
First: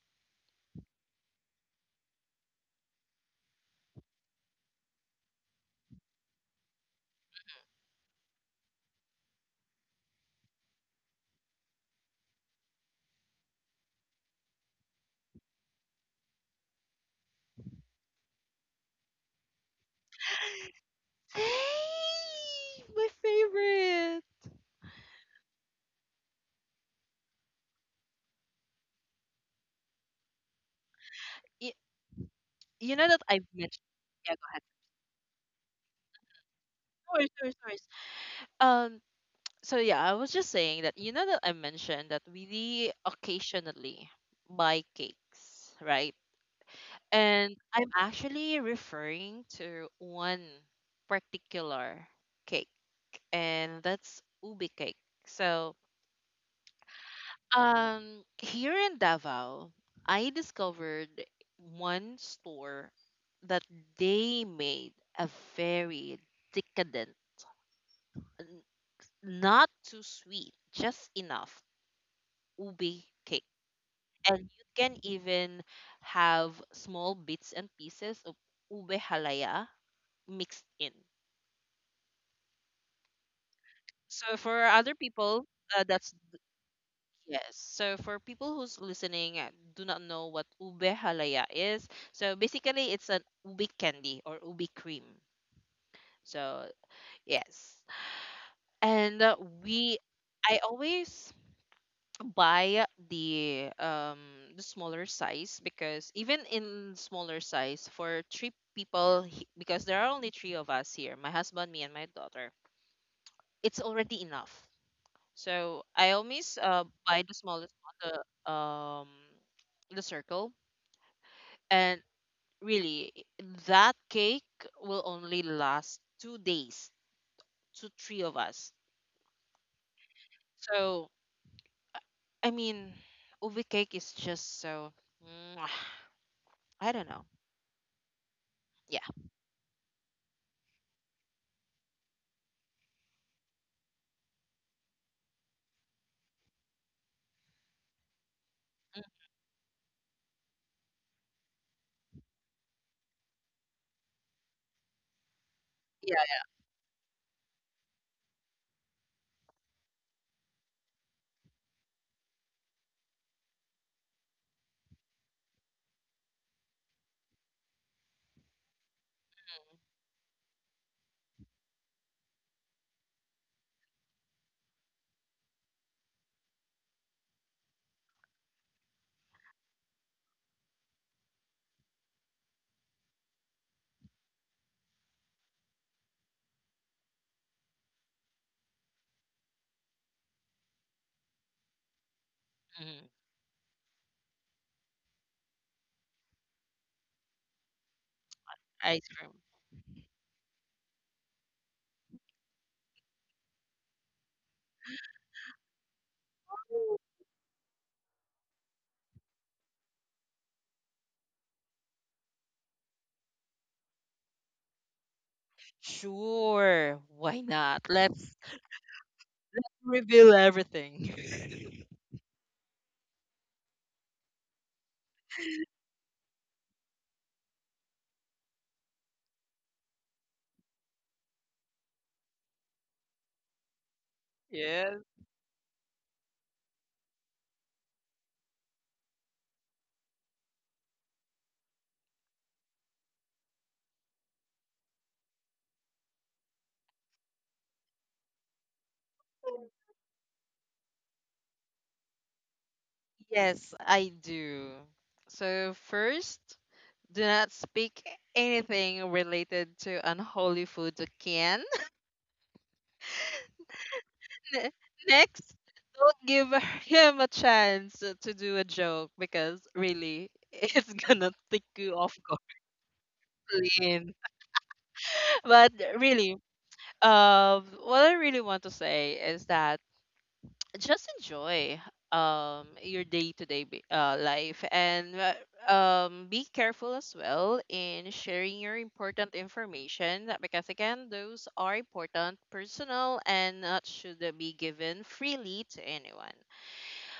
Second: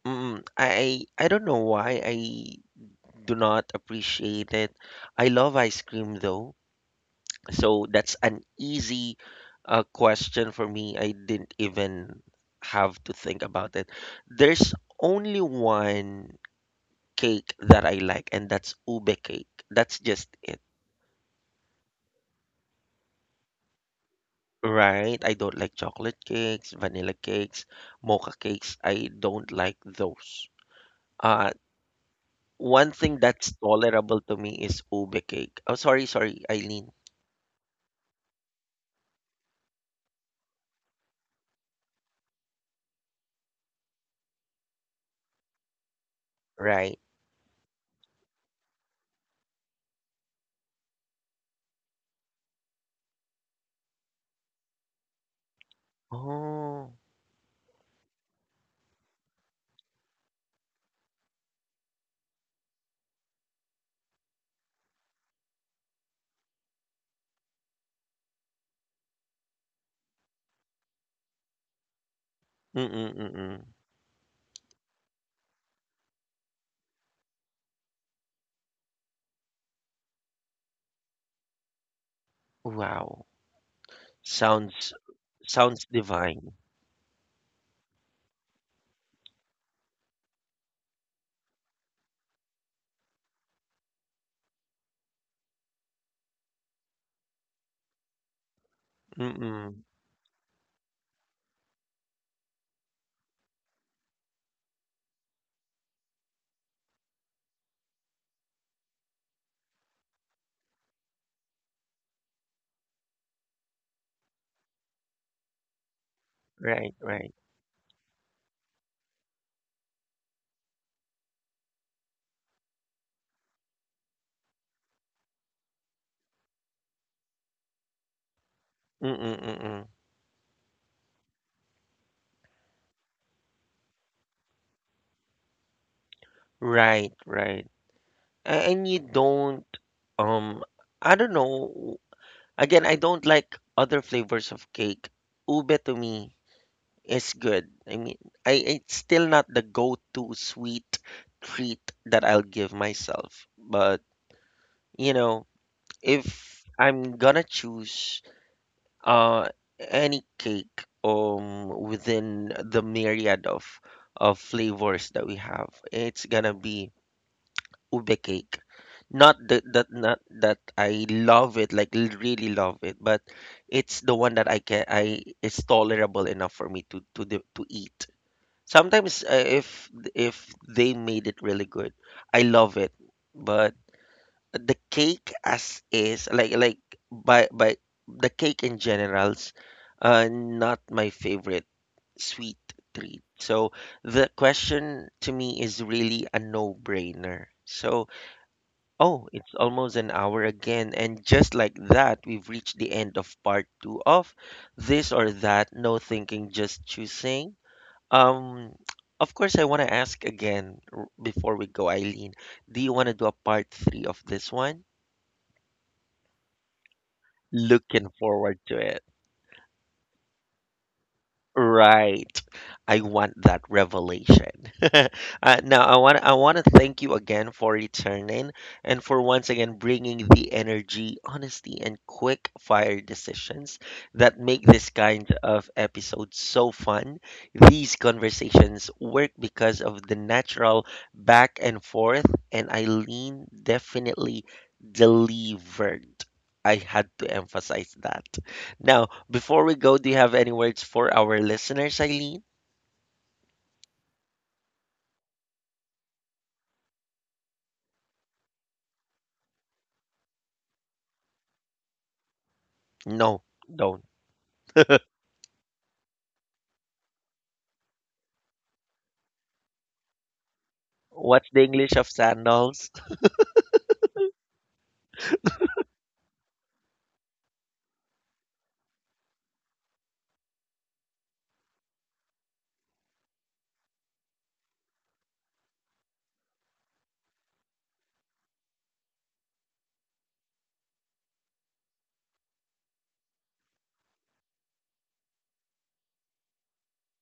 A: Mm, I don't know why I do not appreciate it. I love ice cream though, so that's an easy, question for me. I didn't even have to think about it. There's only one cake that I like, and that's ube cake. That's just it.
B: Hey, my favorite.
A: Right. I don't like chocolate cakes, vanilla cakes, mocha cakes. I don't like those. Uh,
B: Y-
A: one
B: you know
A: thing
B: that I've
A: that's
B: mentioned.
A: tolerable
B: Yeah,
A: to
B: go
A: me
B: ahead.
A: is ube cake. Oh, sorry, sorry, Eileen.
B: No worries, no worries, no worries. Um, so yeah, I was just saying that you know that I mentioned that we occasionally buy cakes, right?
A: Right.
B: And I'm actually referring to one particular cake, and that's ubi cake. So
A: Oh.
B: Here in Davao, I discovered one store that they made a very decadent, n- not too sweet, just enough ube
A: Mm-mm,
B: cake.
A: mm-mm.
B: And you can even have small bits and pieces of ube halaya mixed in.
A: Wow.
B: So for
A: Sounds,
B: other people,
A: sounds
B: that's—
A: divine.
B: Yes. So for people who's listening do not know what ube halaya is, so basically it's an ube candy or ube cream. So yes, and
A: Mm-mm.
B: we I always buy the smaller size because even in smaller size for three people because there are only three of us here, my husband, me, and my daughter, it's already enough. So I always
A: Right,
B: buy
A: right.
B: the smallest one, the um circle and really that cake will only last 2 days to three of us.
A: Mm-mm, mm-mm.
B: So i I mean ubi cake is just so Mwah. I don't
A: Right,
B: know.
A: right. A- And you
B: Yeah.
A: don't, um, I don't know. Again, I don't like other flavors of cake. Ube to me is good. I mean, I it's still not the go-to sweet treat that I'll give myself, but, you know,
B: Yeah.
A: if I'm gonna choose uh any cake, within the myriad of flavors that we have, it's gonna be ube cake. Not that, that not that I love it, like really love it, but it's the one that I can, I it's tolerable enough for me to eat. Sometimes, if they made it really good, I love it. But the cake as is, like by the cake in general's, not my favorite sweet
B: Hmm.
A: treat. So the question to me is really a no-brainer. So,
B: Ice
A: oh,
B: cream.
A: it's almost an hour again, and just like that, we've reached the end of part two of this or that, no thinking, just choosing. Um, of course, I want to ask again, before we go, Eileen, do you want to do a part three of this one?
B: Sure. Why not?
A: Looking
B: Let's
A: forward to it.
B: reveal everything.
A: Right. I want that revelation. Uh, now I want to thank you again for returning and for once again bringing the energy, honesty, and quick fire decisions that make this
B: Yes.
A: kind of episode so fun. These conversations work because of the natural back and forth, and Eileen definitely delivered. I had to emphasize that. Now, before we go, do you have any words for our listeners, Eileen?
B: Yes, I do. So first, do not speak anything related to unholy food to Ken.
A: No, don't.
B: Ne- Next, don't give him a chance to do a joke because really, it's gonna
A: What's the
B: take
A: English
B: you
A: of
B: off guard.
A: sandals?
B: Lynn. But really, what I really want to say is that just enjoy your day to day life and be careful as well in sharing your important information because again, those are important personal and not should be given freely to anyone.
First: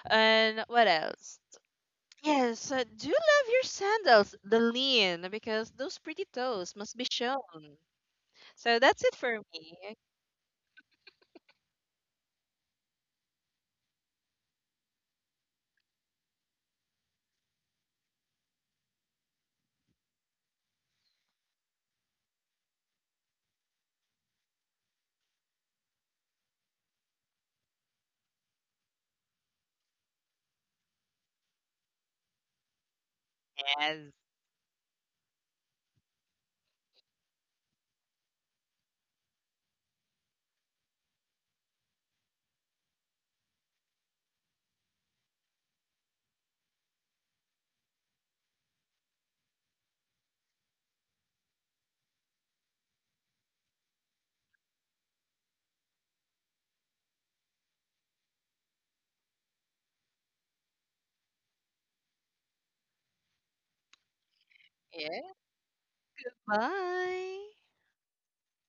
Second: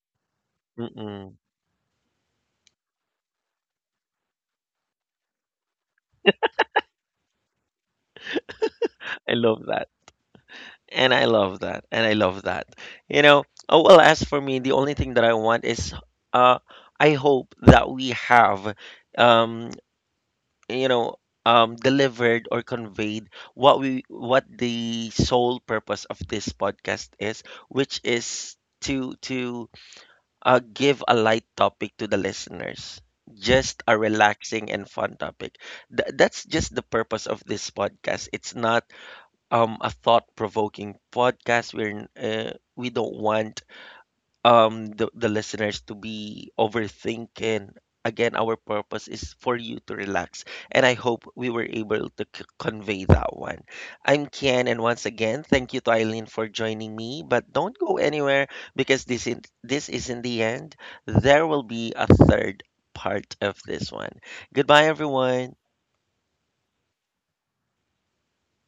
B: And what else?
A: Mm-mm.
B: Yes, do love your sandals, the lean, because those pretty toes must be shown. So that's it
A: I
B: for
A: love that.
B: me.
A: And I love that. And I love that. You know, oh well, as for me, the only thing that I want is, uh I hope that we have, um you know, delivered or conveyed what we, what the sole purpose of this podcast is, which is to, give a light topic to the listeners. Just a
B: Yes.
A: relaxing and fun topic. That's just the purpose of this podcast. It's not, a thought-provoking podcast. We're we don't want, the listeners to be overthinking. Again, our purpose is for you to relax, and I hope we were able to convey that one. I'm Ken, and once again thank you to Eileen for joining me, but don't go anywhere because this is, this isn't the end. There will be a third part of this one. Goodbye,
B: Yeah.
A: everyone.
B: Bye.